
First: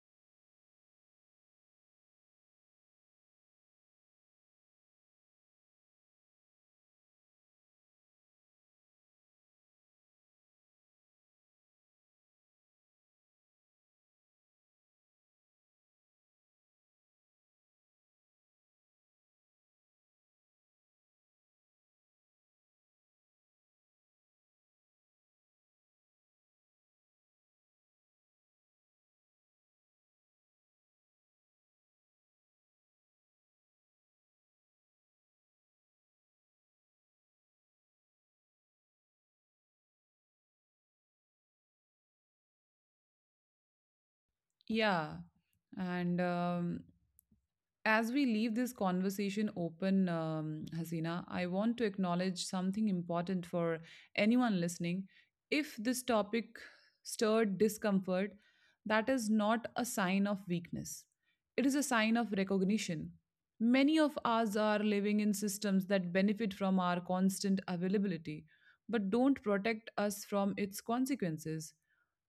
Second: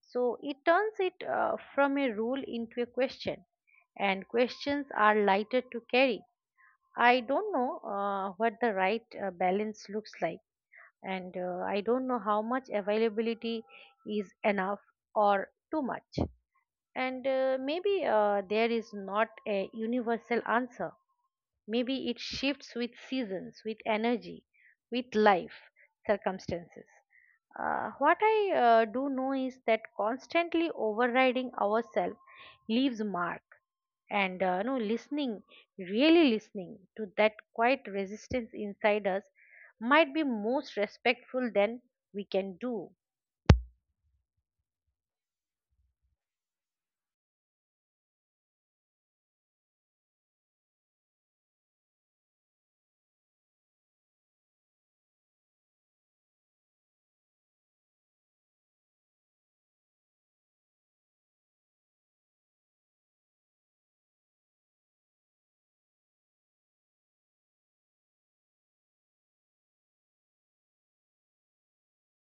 So it turns it, from a rule into a question, and questions are lighter to carry. I don't know what the right balance looks like, and I don't know how much availability is enough or too much. And maybe there is not a universal answer. Maybe it shifts with seasons, with energy, with life circumstances. What I do know is that constantly overriding ourselves leaves mark, and no listening, really listening to that quiet resistance inside us, might be most respectful than we can do. Yeah. And as we leave this conversation open, Hasina, I want to acknowledge something important for anyone listening. If this topic stirred discomfort, that is not a sign of weakness, it is a sign of recognition. Many of us are living in systems that benefit from our constant availability, but don't protect us from its consequences.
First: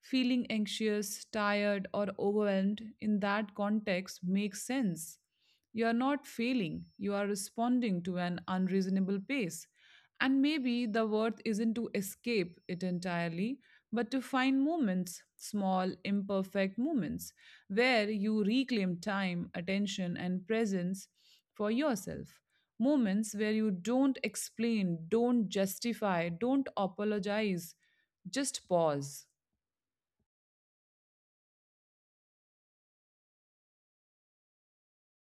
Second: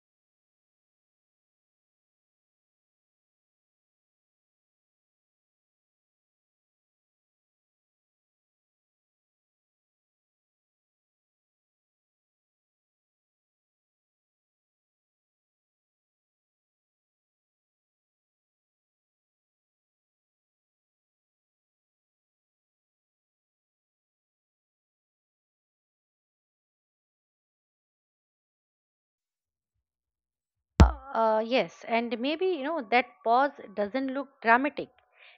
Feeling anxious, tired, or overwhelmed in that context makes sense. You are not failing, you are responding to an unreasonable pace. And maybe the worth isn't to escape it entirely, but to find moments, small, imperfect moments, where you reclaim time, attention, and presence for yourself. Moments where you don't explain, don't justify, don't apologize, just pause. Yes, and maybe that pause doesn't look dramatic.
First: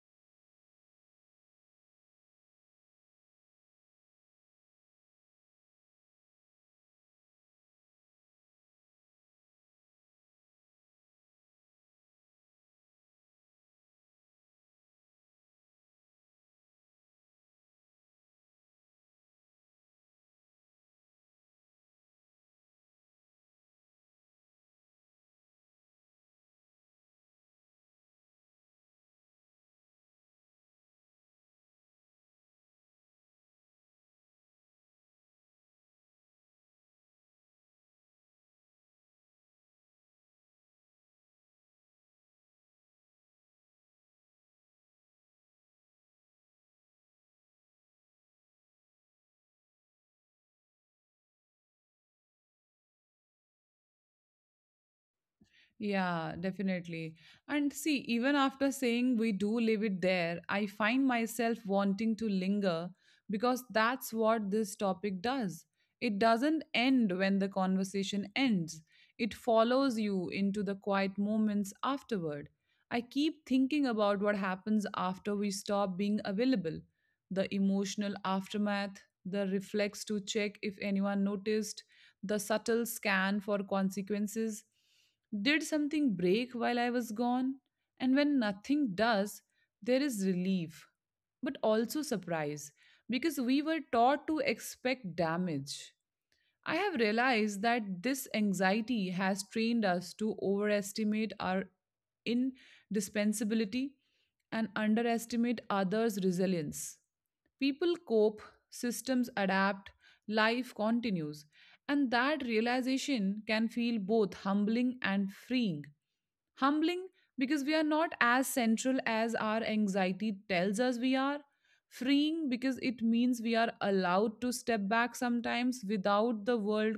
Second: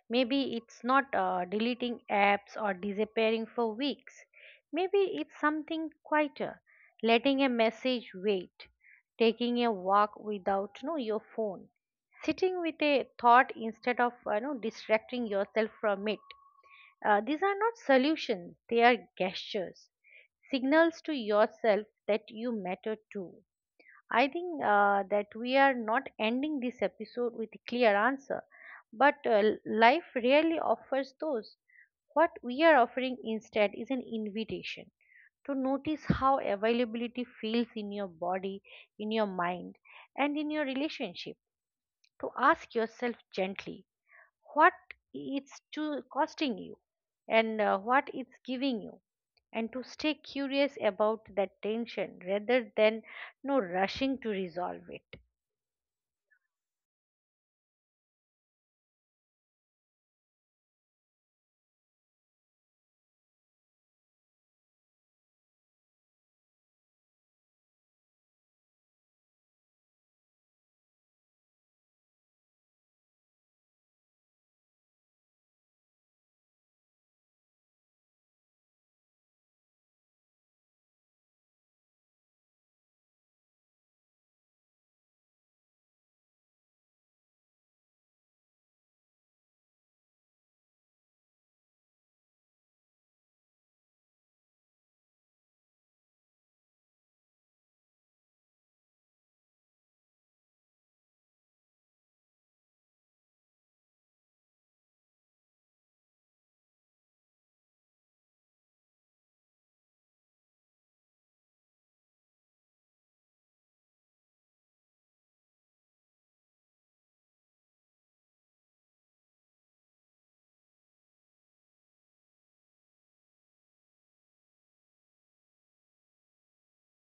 Maybe it's not deleting apps or disappearing for weeks. Maybe it's something quieter, letting a message wait, taking a walk without your phone, sitting with a thought instead of distracting yourself from it. These are not solutions; they are gestures, signals to yourself that you matter too. I think that we are not ending this episode with a clear answer, but life rarely offers those. What we are offering instead is an invitation to notice how availability feels in your body, in your mind, and in your relationship. To ask yourself gently what it's to costing you, and what it's giving you, and to stay curious about that tension rather than no rushing to resolve it. Yeah, definitely. And see, even after saying we do leave it there, I find myself wanting to linger because that's what this topic does. It doesn't end when the conversation ends, it follows you into the quiet moments afterward. I keep thinking about what happens after we stop being available: the emotional aftermath, the reflex to check if anyone noticed, the subtle scan for consequences. Did something break while I was gone? And when nothing does, there is relief, but also surprise, because we were taught to expect damage. I have realized that this anxiety has trained us to overestimate our indispensability and underestimate others' resilience. People cope, systems adapt, life continues, and that realization can feel both humbling and freeing. Humbling because we are not as central as our anxiety tells us we are. Freeing because it means we are allowed to step back sometimes without the world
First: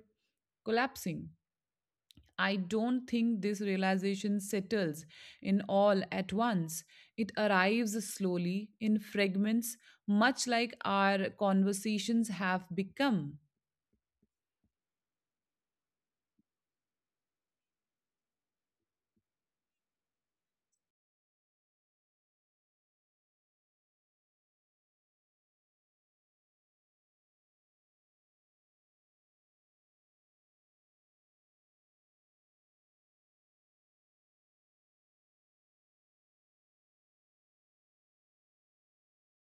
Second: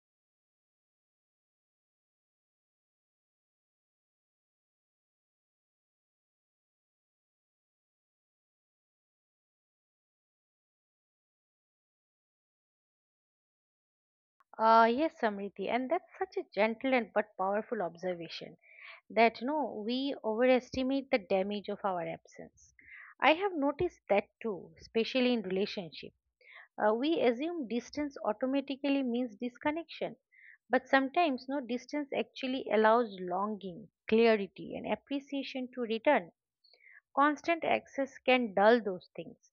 collapsing. I don't think this realization settles in all at once. It arrives slowly in fragments, much like our conversations have become. Yes, Samriti, and that's such a gentle and but powerful observation, that no we overestimate the damage of our absence. I have noticed that too, especially in relationships. We assume distance automatically means disconnection, but sometimes no distance actually allows longing, clarity, and appreciation to return. Constant access can dull those things.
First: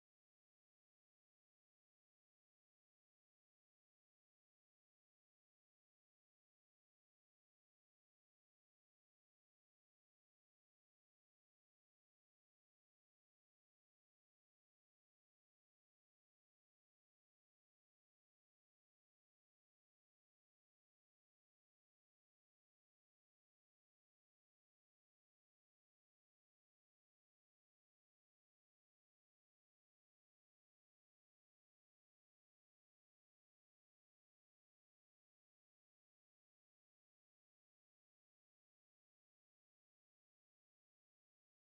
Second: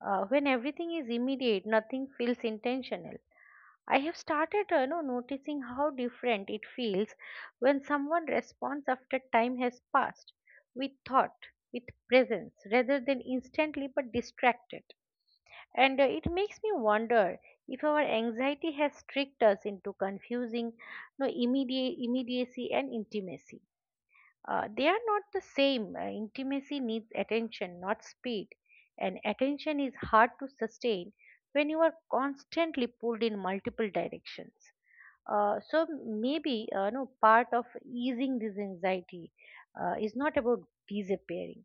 When everything is immediate, nothing feels intentional. I have started noticing how different it feels when someone responds after time has passed, with thought, with presence, rather than instantly but distracted. And it makes me wonder if our anxiety has tricked us into confusing immediacy and intimacy. They are not the same. Intimacy needs attention, not speed. And attention is hard to sustain when you are constantly pulled in multiple directions. So maybe no part of easing this anxiety is not about disappearing,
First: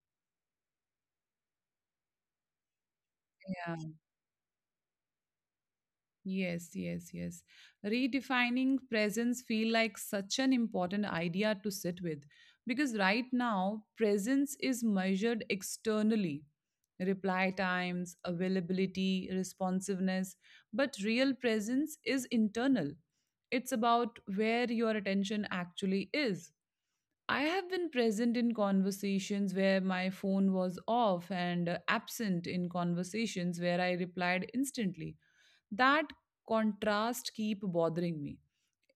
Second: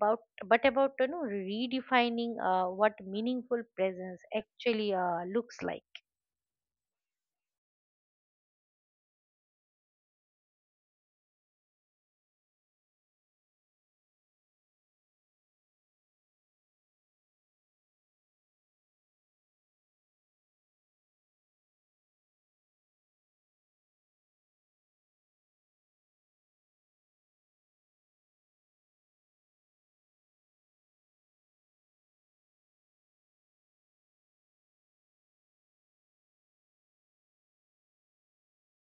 but about redefining what meaningful presence actually looks like. Yes, yes, yes. Redefining presence feel like such an important idea to sit with because right now presence is measured externally. Reply times, availability, responsiveness, but real presence is internal. It's about where your attention actually is. I have been present in conversations where my phone was off and absent in conversations where I replied instantly. That contrast keep bothering me.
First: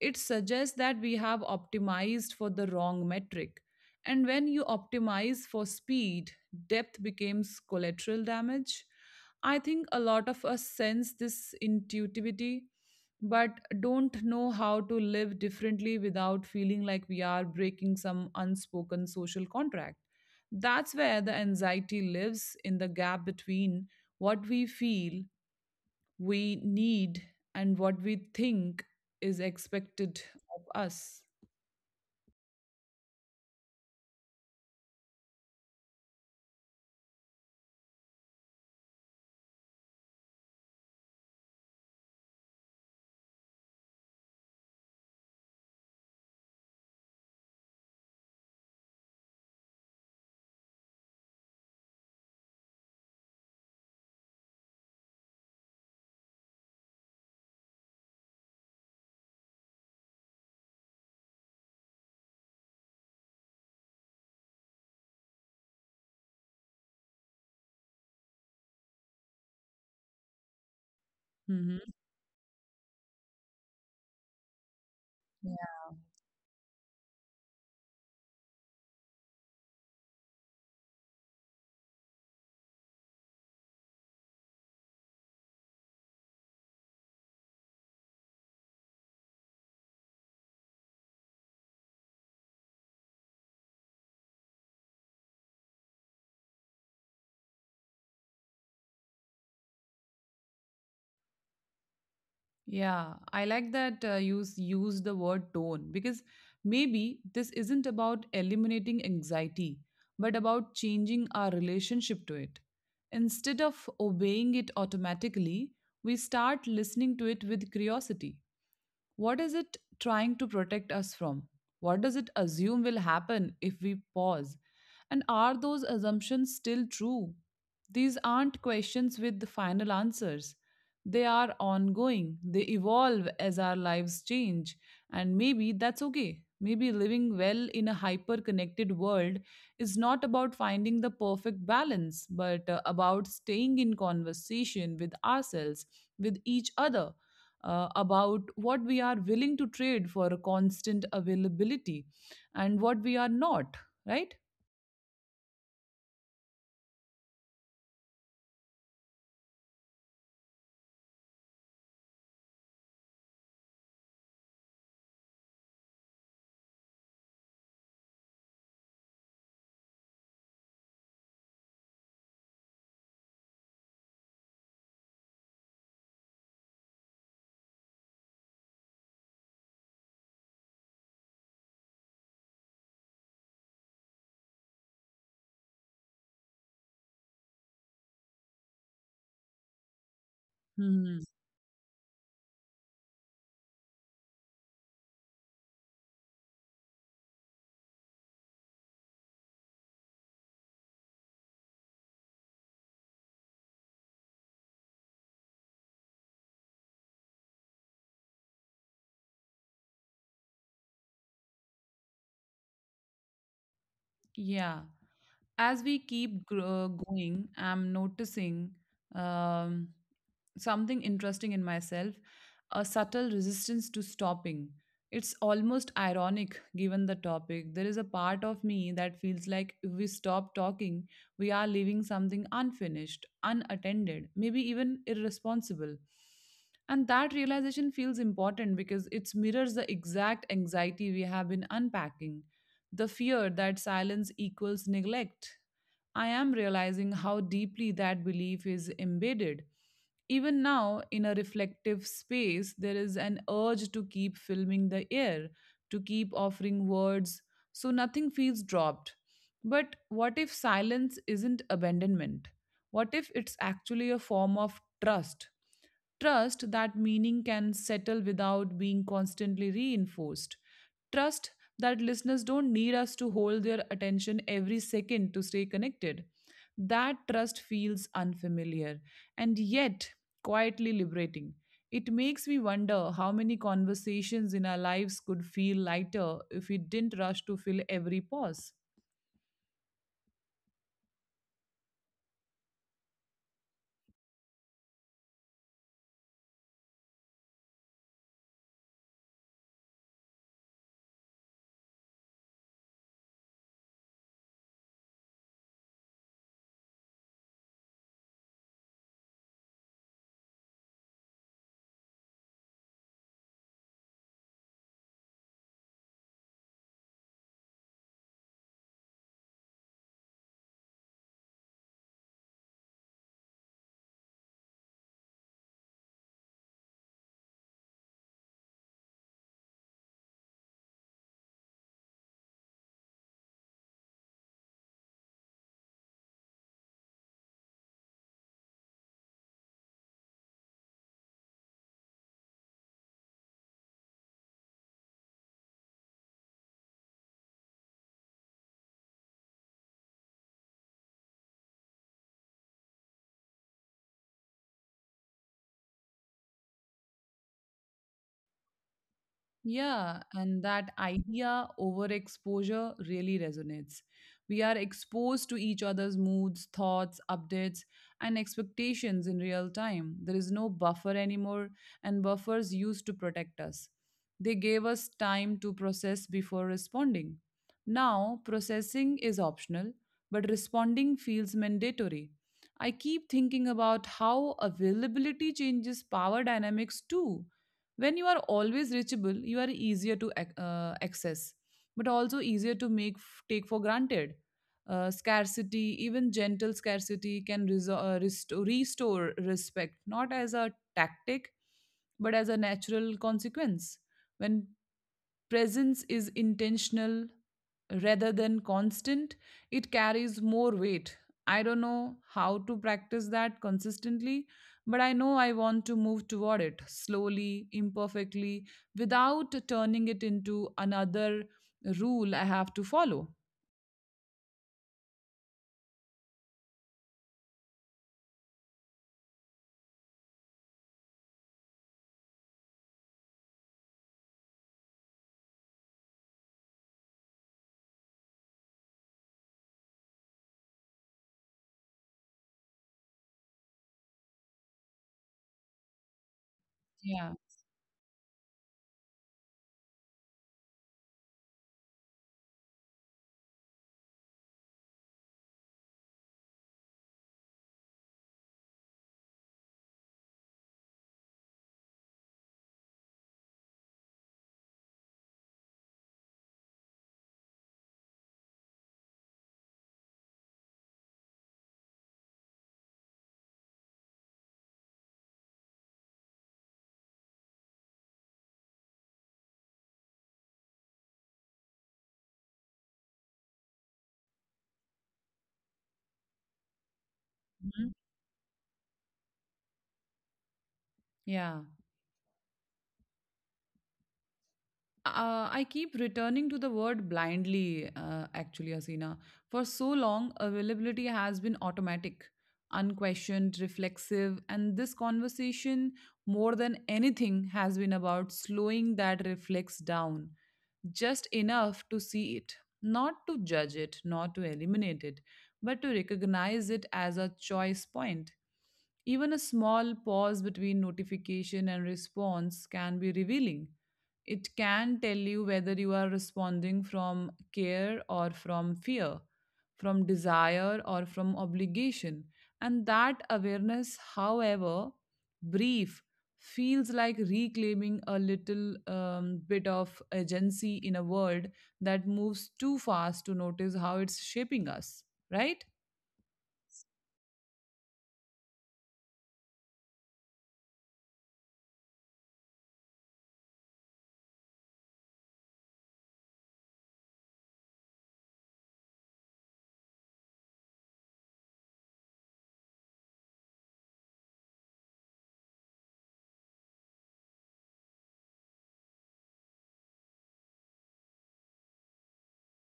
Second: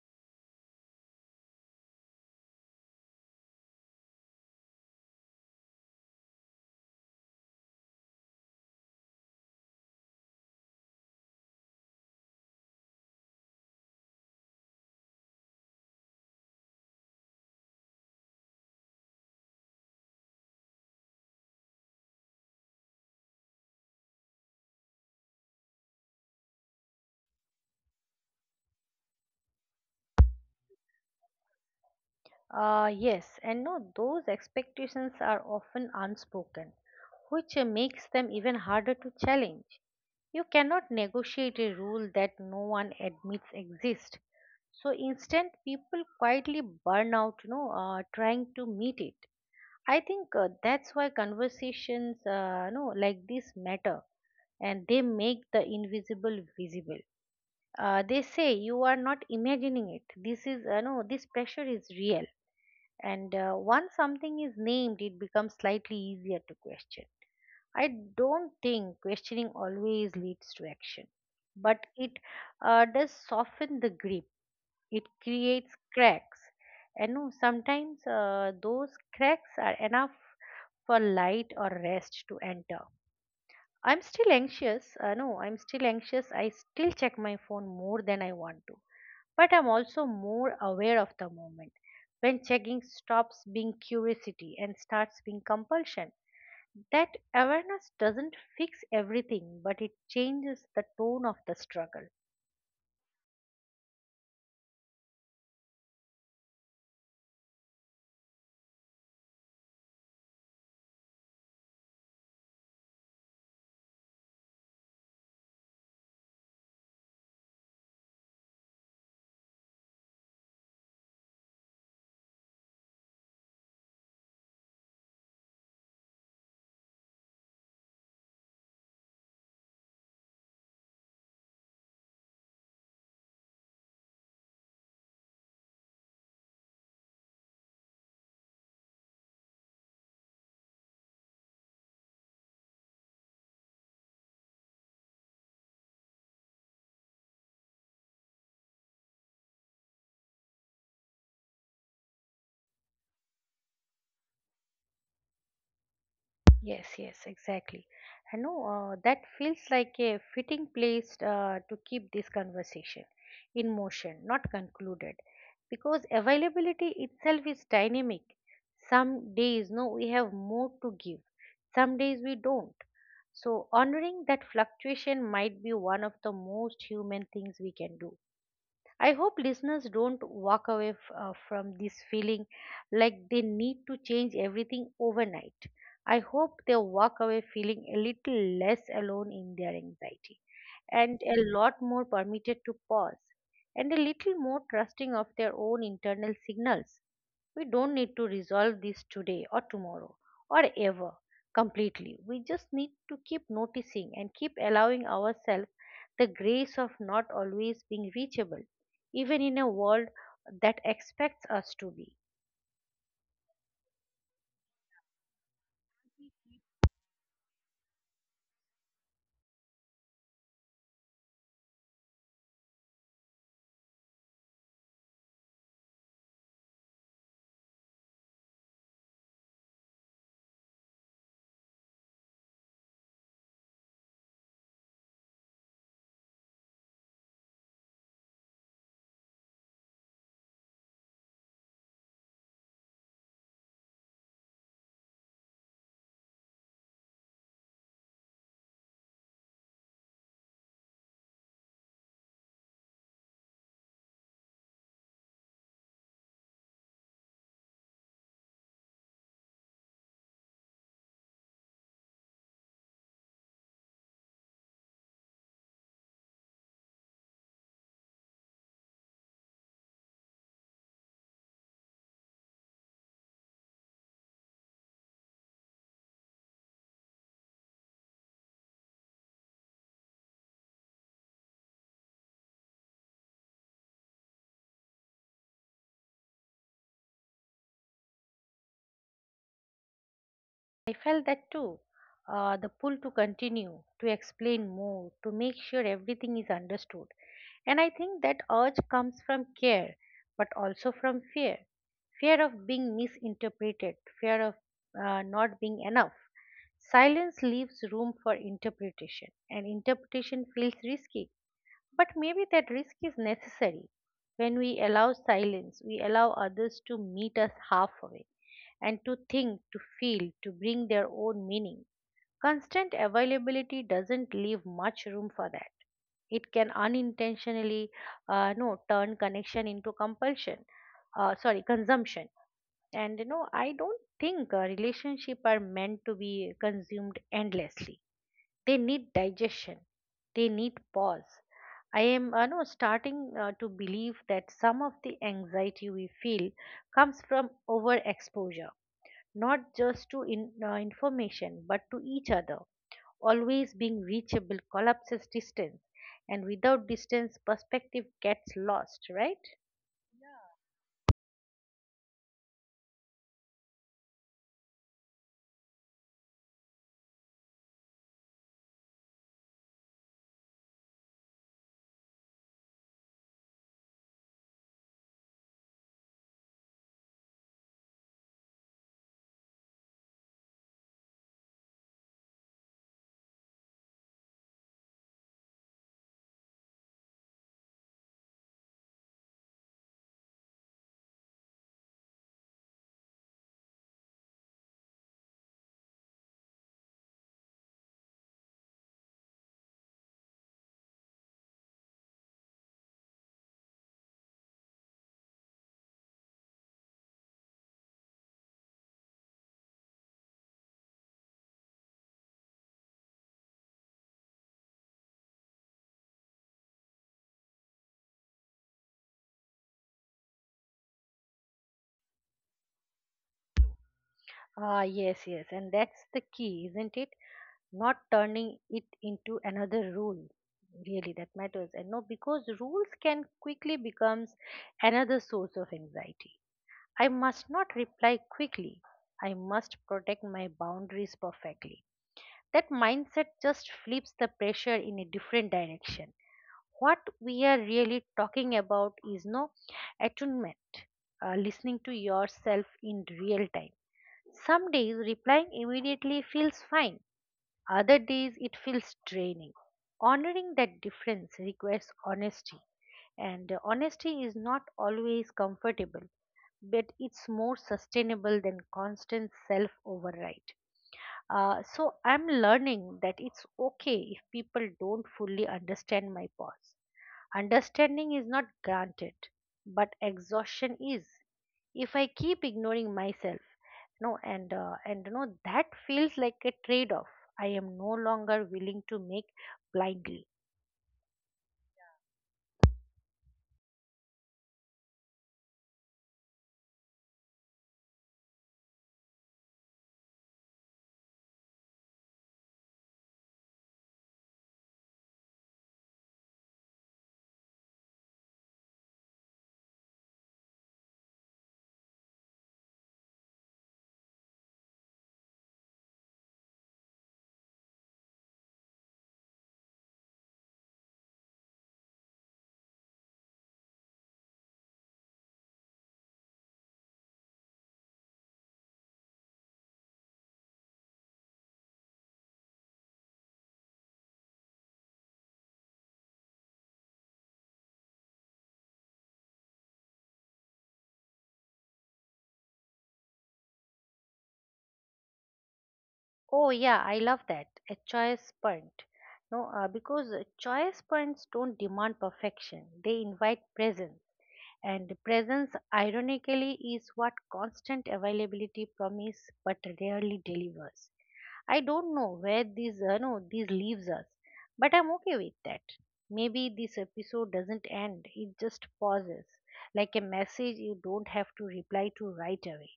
It suggests that we have optimized for the wrong metric. And when you optimize for speed, depth becomes collateral damage. I think a lot of us sense this intuitivity but don't know how to live differently without feeling like we are breaking some unspoken social contract. That's where the anxiety lives in the gap between what we feel we need and what we think is expected of us. Yes, and no, those expectations are often unspoken, which makes them even harder to challenge. You cannot negotiate a rule that no one admits exists. So instead, people quietly burn out, trying to meet it. I think that's why conversations, no, like this matter, and they make the invisible visible. They say you are not imagining it. This is, no, This pressure is real, and once something is named, it becomes slightly easier to question. I don't think questioning always leads to action, but Mhm. it does soften the grip. It creates cracks. And no, sometimes those cracks are enough for light or rest to enter. I'm still anxious. No, I'm still anxious. I still check my phone more than I want to, but I'm also more aware of the moment. When checking stops being curiosity and starts being compulsion, that awareness doesn't fix everything, but it changes the tone of the struggle. Yeah, I like that use the word tone because maybe this isn't about eliminating anxiety, but about changing our relationship to it. Instead of obeying it automatically, we start listening to it with curiosity. What is it trying to protect us from? What does it assume will happen if we pause? And are those assumptions still true? These aren't questions with the final answers. They are ongoing, they evolve as our lives change. And maybe that's okay. Maybe living well in a hyper connected world is not about finding the perfect balance, but about staying in conversation with ourselves, with each other about what we are willing to trade for a constant availability and what we are not, right? Yes, yes, exactly. I know that feels like a fitting place to keep this conversation in motion, not concluded, because availability itself is dynamic. Some days, no, we have more to give, some days we don't. So, honoring that fluctuation might be one of the most human things we can do. I hope listeners don't walk away from this feeling like they need to change everything overnight. I hope they walk away feeling a little less alone in their anxiety, Hmm. and a lot more permitted to pause, and a little more trusting of their own internal signals. We don't need to resolve this today or tomorrow or ever completely. We just need to keep noticing and keep allowing ourselves the grace of not always being reachable, even in a world that expects us to be. Yeah. As we keep going, I'm noticing Um, something interesting in myself, a subtle resistance to stopping. It's almost ironic given the topic. There is a part of me that feels like if we stop talking, we are leaving something unfinished, unattended, maybe even irresponsible. And that realization feels important because it mirrors the exact anxiety we have been unpacking, the fear that silence equals neglect. I am realizing how deeply that belief is embedded. Even now, in a reflective space, there is an urge to keep filming the air, to keep offering words, so nothing feels dropped. But what if silence isn't abandonment? What if it's actually a form of trust? Trust that meaning can settle without being constantly reinforced. Trust that listeners don't need us to hold their attention every second to stay connected. That trust feels unfamiliar and yet quietly liberating. It makes me wonder how many conversations in our lives could feel lighter if we didn't rush to fill every pause. I felt that too. The pull to continue, to explain more, to make sure everything is understood. And I think that urge comes from care, but also from fear, fear of being misinterpreted, fear of not being enough. Silence leaves room for interpretation, and interpretation feels risky, but maybe that risk is necessary. When we allow silence, we allow others to meet us halfway and to think, to feel, to bring their own meaning. Constant availability doesn't leave much room for that. It can unintentionally no turn connection into compulsion, sorry, consumption. And you know, I don't think a relationship are meant to be consumed endlessly, they need digestion. They need pause. I am no, starting to believe that some of the anxiety we feel comes from overexposure, not just to information, but to each other. Always being reachable collapses distance, and without distance, perspective gets lost, right? Yeah, and that idea, overexposure, really resonates. We are exposed to each other's moods, thoughts, updates, and expectations in real time. There is no buffer anymore, and buffers used to protect us. They gave us time to process before responding. Now, processing is optional, but responding feels mandatory. I keep thinking about how availability changes power dynamics too. When you are always reachable, you are easier to access, but also easier to make take for granted. Scarcity, even gentle scarcity, can restore respect, not as a tactic, but as a natural consequence. When presence is intentional rather than constant, it carries more weight. I don't know how to practice that consistently, but I know I want to move toward it slowly, imperfectly, without turning it into another rule I have to follow. Ah, yes, yes, and that's the key, isn't it? Not turning it into another rule really that matters. And no Because rules can quickly becomes another source of anxiety. I must not reply quickly, I must protect my boundaries perfectly. That mindset just flips the pressure in a different direction. what we Yeah. are really talking about is no attunement, listening to yourself in real time. Some days replying immediately feels fine, other days it feels draining. Honoring that difference requires honesty, and honesty is not always comfortable, but it's more sustainable than constant self override. So I'm learning that it's okay if people don't fully understand my pause. Understanding is not granted, but exhaustion is. If I keep ignoring myself, no, and no, that feels like a trade-off I am no Mhm. longer willing to make blindly. Yeah. I keep returning to the word blindly, actually, Asina. For so long, availability has been automatic, unquestioned, reflexive, and this conversation, more than anything, has been about slowing that reflex down just enough to see it, not to judge it, not to eliminate it, but to recognize it as a choice point. Even a small pause between notification and response can be revealing. It can tell you whether you are responding from care or from fear, from desire or from obligation. And that awareness, however brief, feels like reclaiming a little bit of agency in a world that moves too fast to notice how it's shaping us, right? Oh yeah, I love that, a choice point. No, because choice points don't demand perfection; they invite presence. And presence, ironically, is what constant availability promise, but rarely delivers. I don't know where these, no, these leaves us, but I'm okay with that. Maybe this episode doesn't end; it just pauses, like a message you don't have to reply to right away.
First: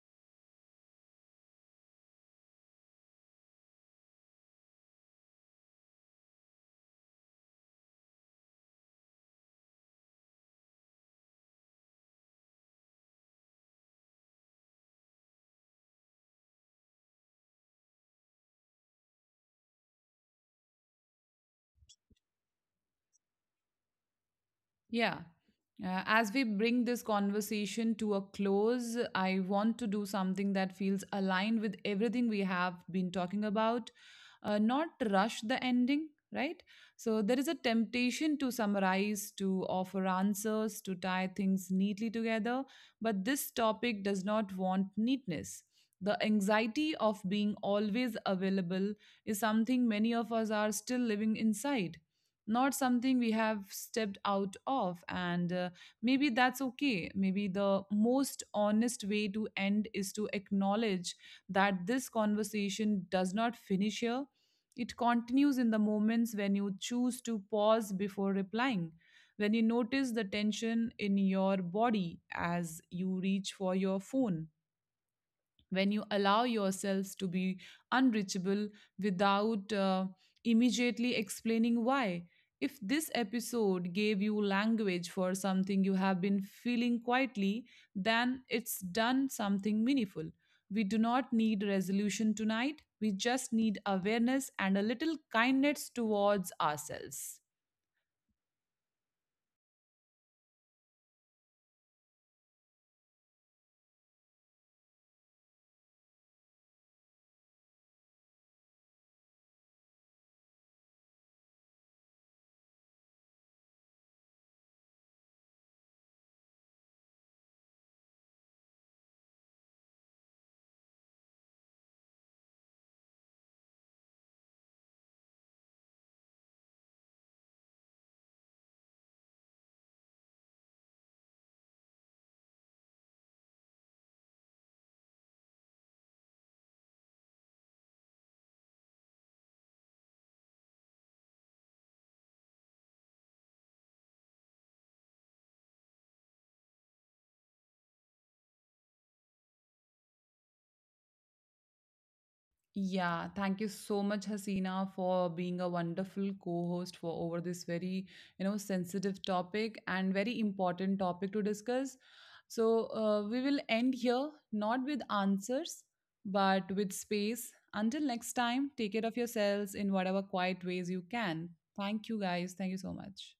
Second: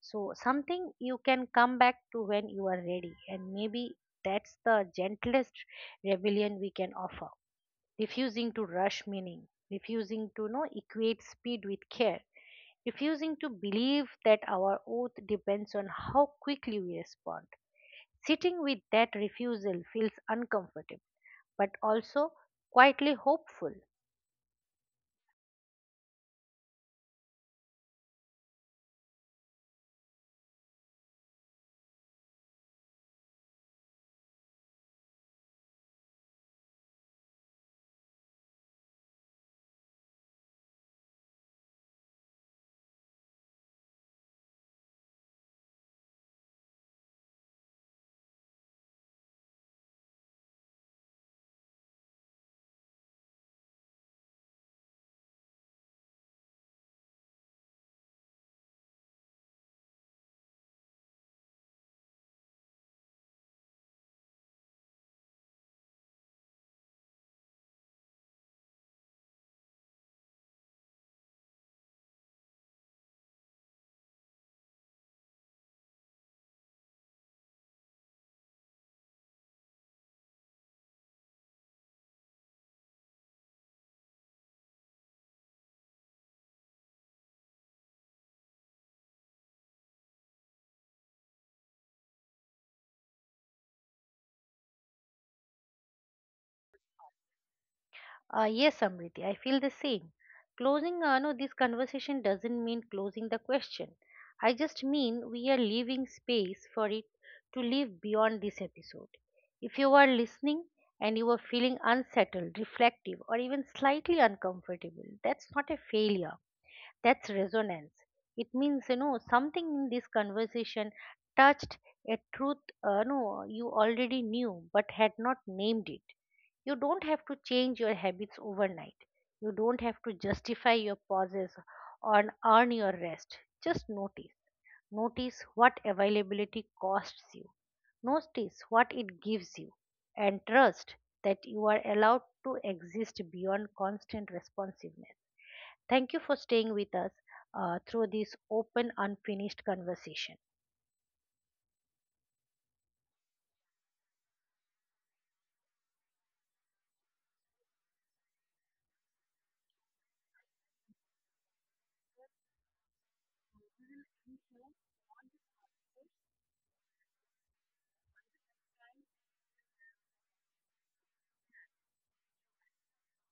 So, something you can come back to when you are ready, and maybe that's the gentlest rebellion we can offer. Refusing to rush meaning, refusing to equate speed with care, refusing to believe that our oath depends on how quickly we respond. Sitting with that refusal feels uncomfortable, but also quietly hopeful. Yeah. As we bring this conversation to a close, I want to do something that feels aligned with everything we have been talking about, not rush the ending, right? So, there is a temptation to summarize, to offer answers, to tie things neatly together, but this topic does not want neatness. The anxiety of being always available is something many of us are still living inside, not something we have stepped out of, and maybe that's okay. Maybe the most honest way to end is to acknowledge that this conversation does not finish here. It continues in the moments when you choose to pause before replying, when you notice the tension in your body as you reach for your phone, when you allow yourselves to be unreachable without immediately explaining why. If this episode gave you language for something you have been feeling quietly, then it's done something meaningful. We do not need resolution tonight. We just need awareness and a little kindness towards ourselves. Yes, Amriti, I feel the same. Closing this conversation doesn't mean closing the question. I just mean we are leaving space for it to live beyond this episode. If you are listening and you are feeling unsettled, reflective, or even slightly uncomfortable, that's not a failure, that's resonance. It means something in this conversation touched a truth no you already knew but had not named it. You don't have to change your habits overnight, you don't have to justify your pauses or earn your rest. Just notice. Notice what availability costs you, notice what it gives you, and trust that you are allowed to exist beyond constant responsiveness. Thank you for staying with us through this open, unfinished conversation. Yeah, thank you so much, Hasina, for being a wonderful co-host for over this very, you know, sensitive topic and very important topic to discuss. So we will end here, not with answers, but with space. Until next time, take care of yourselves in whatever quiet ways you can. Thank you, guys. Thank you so much.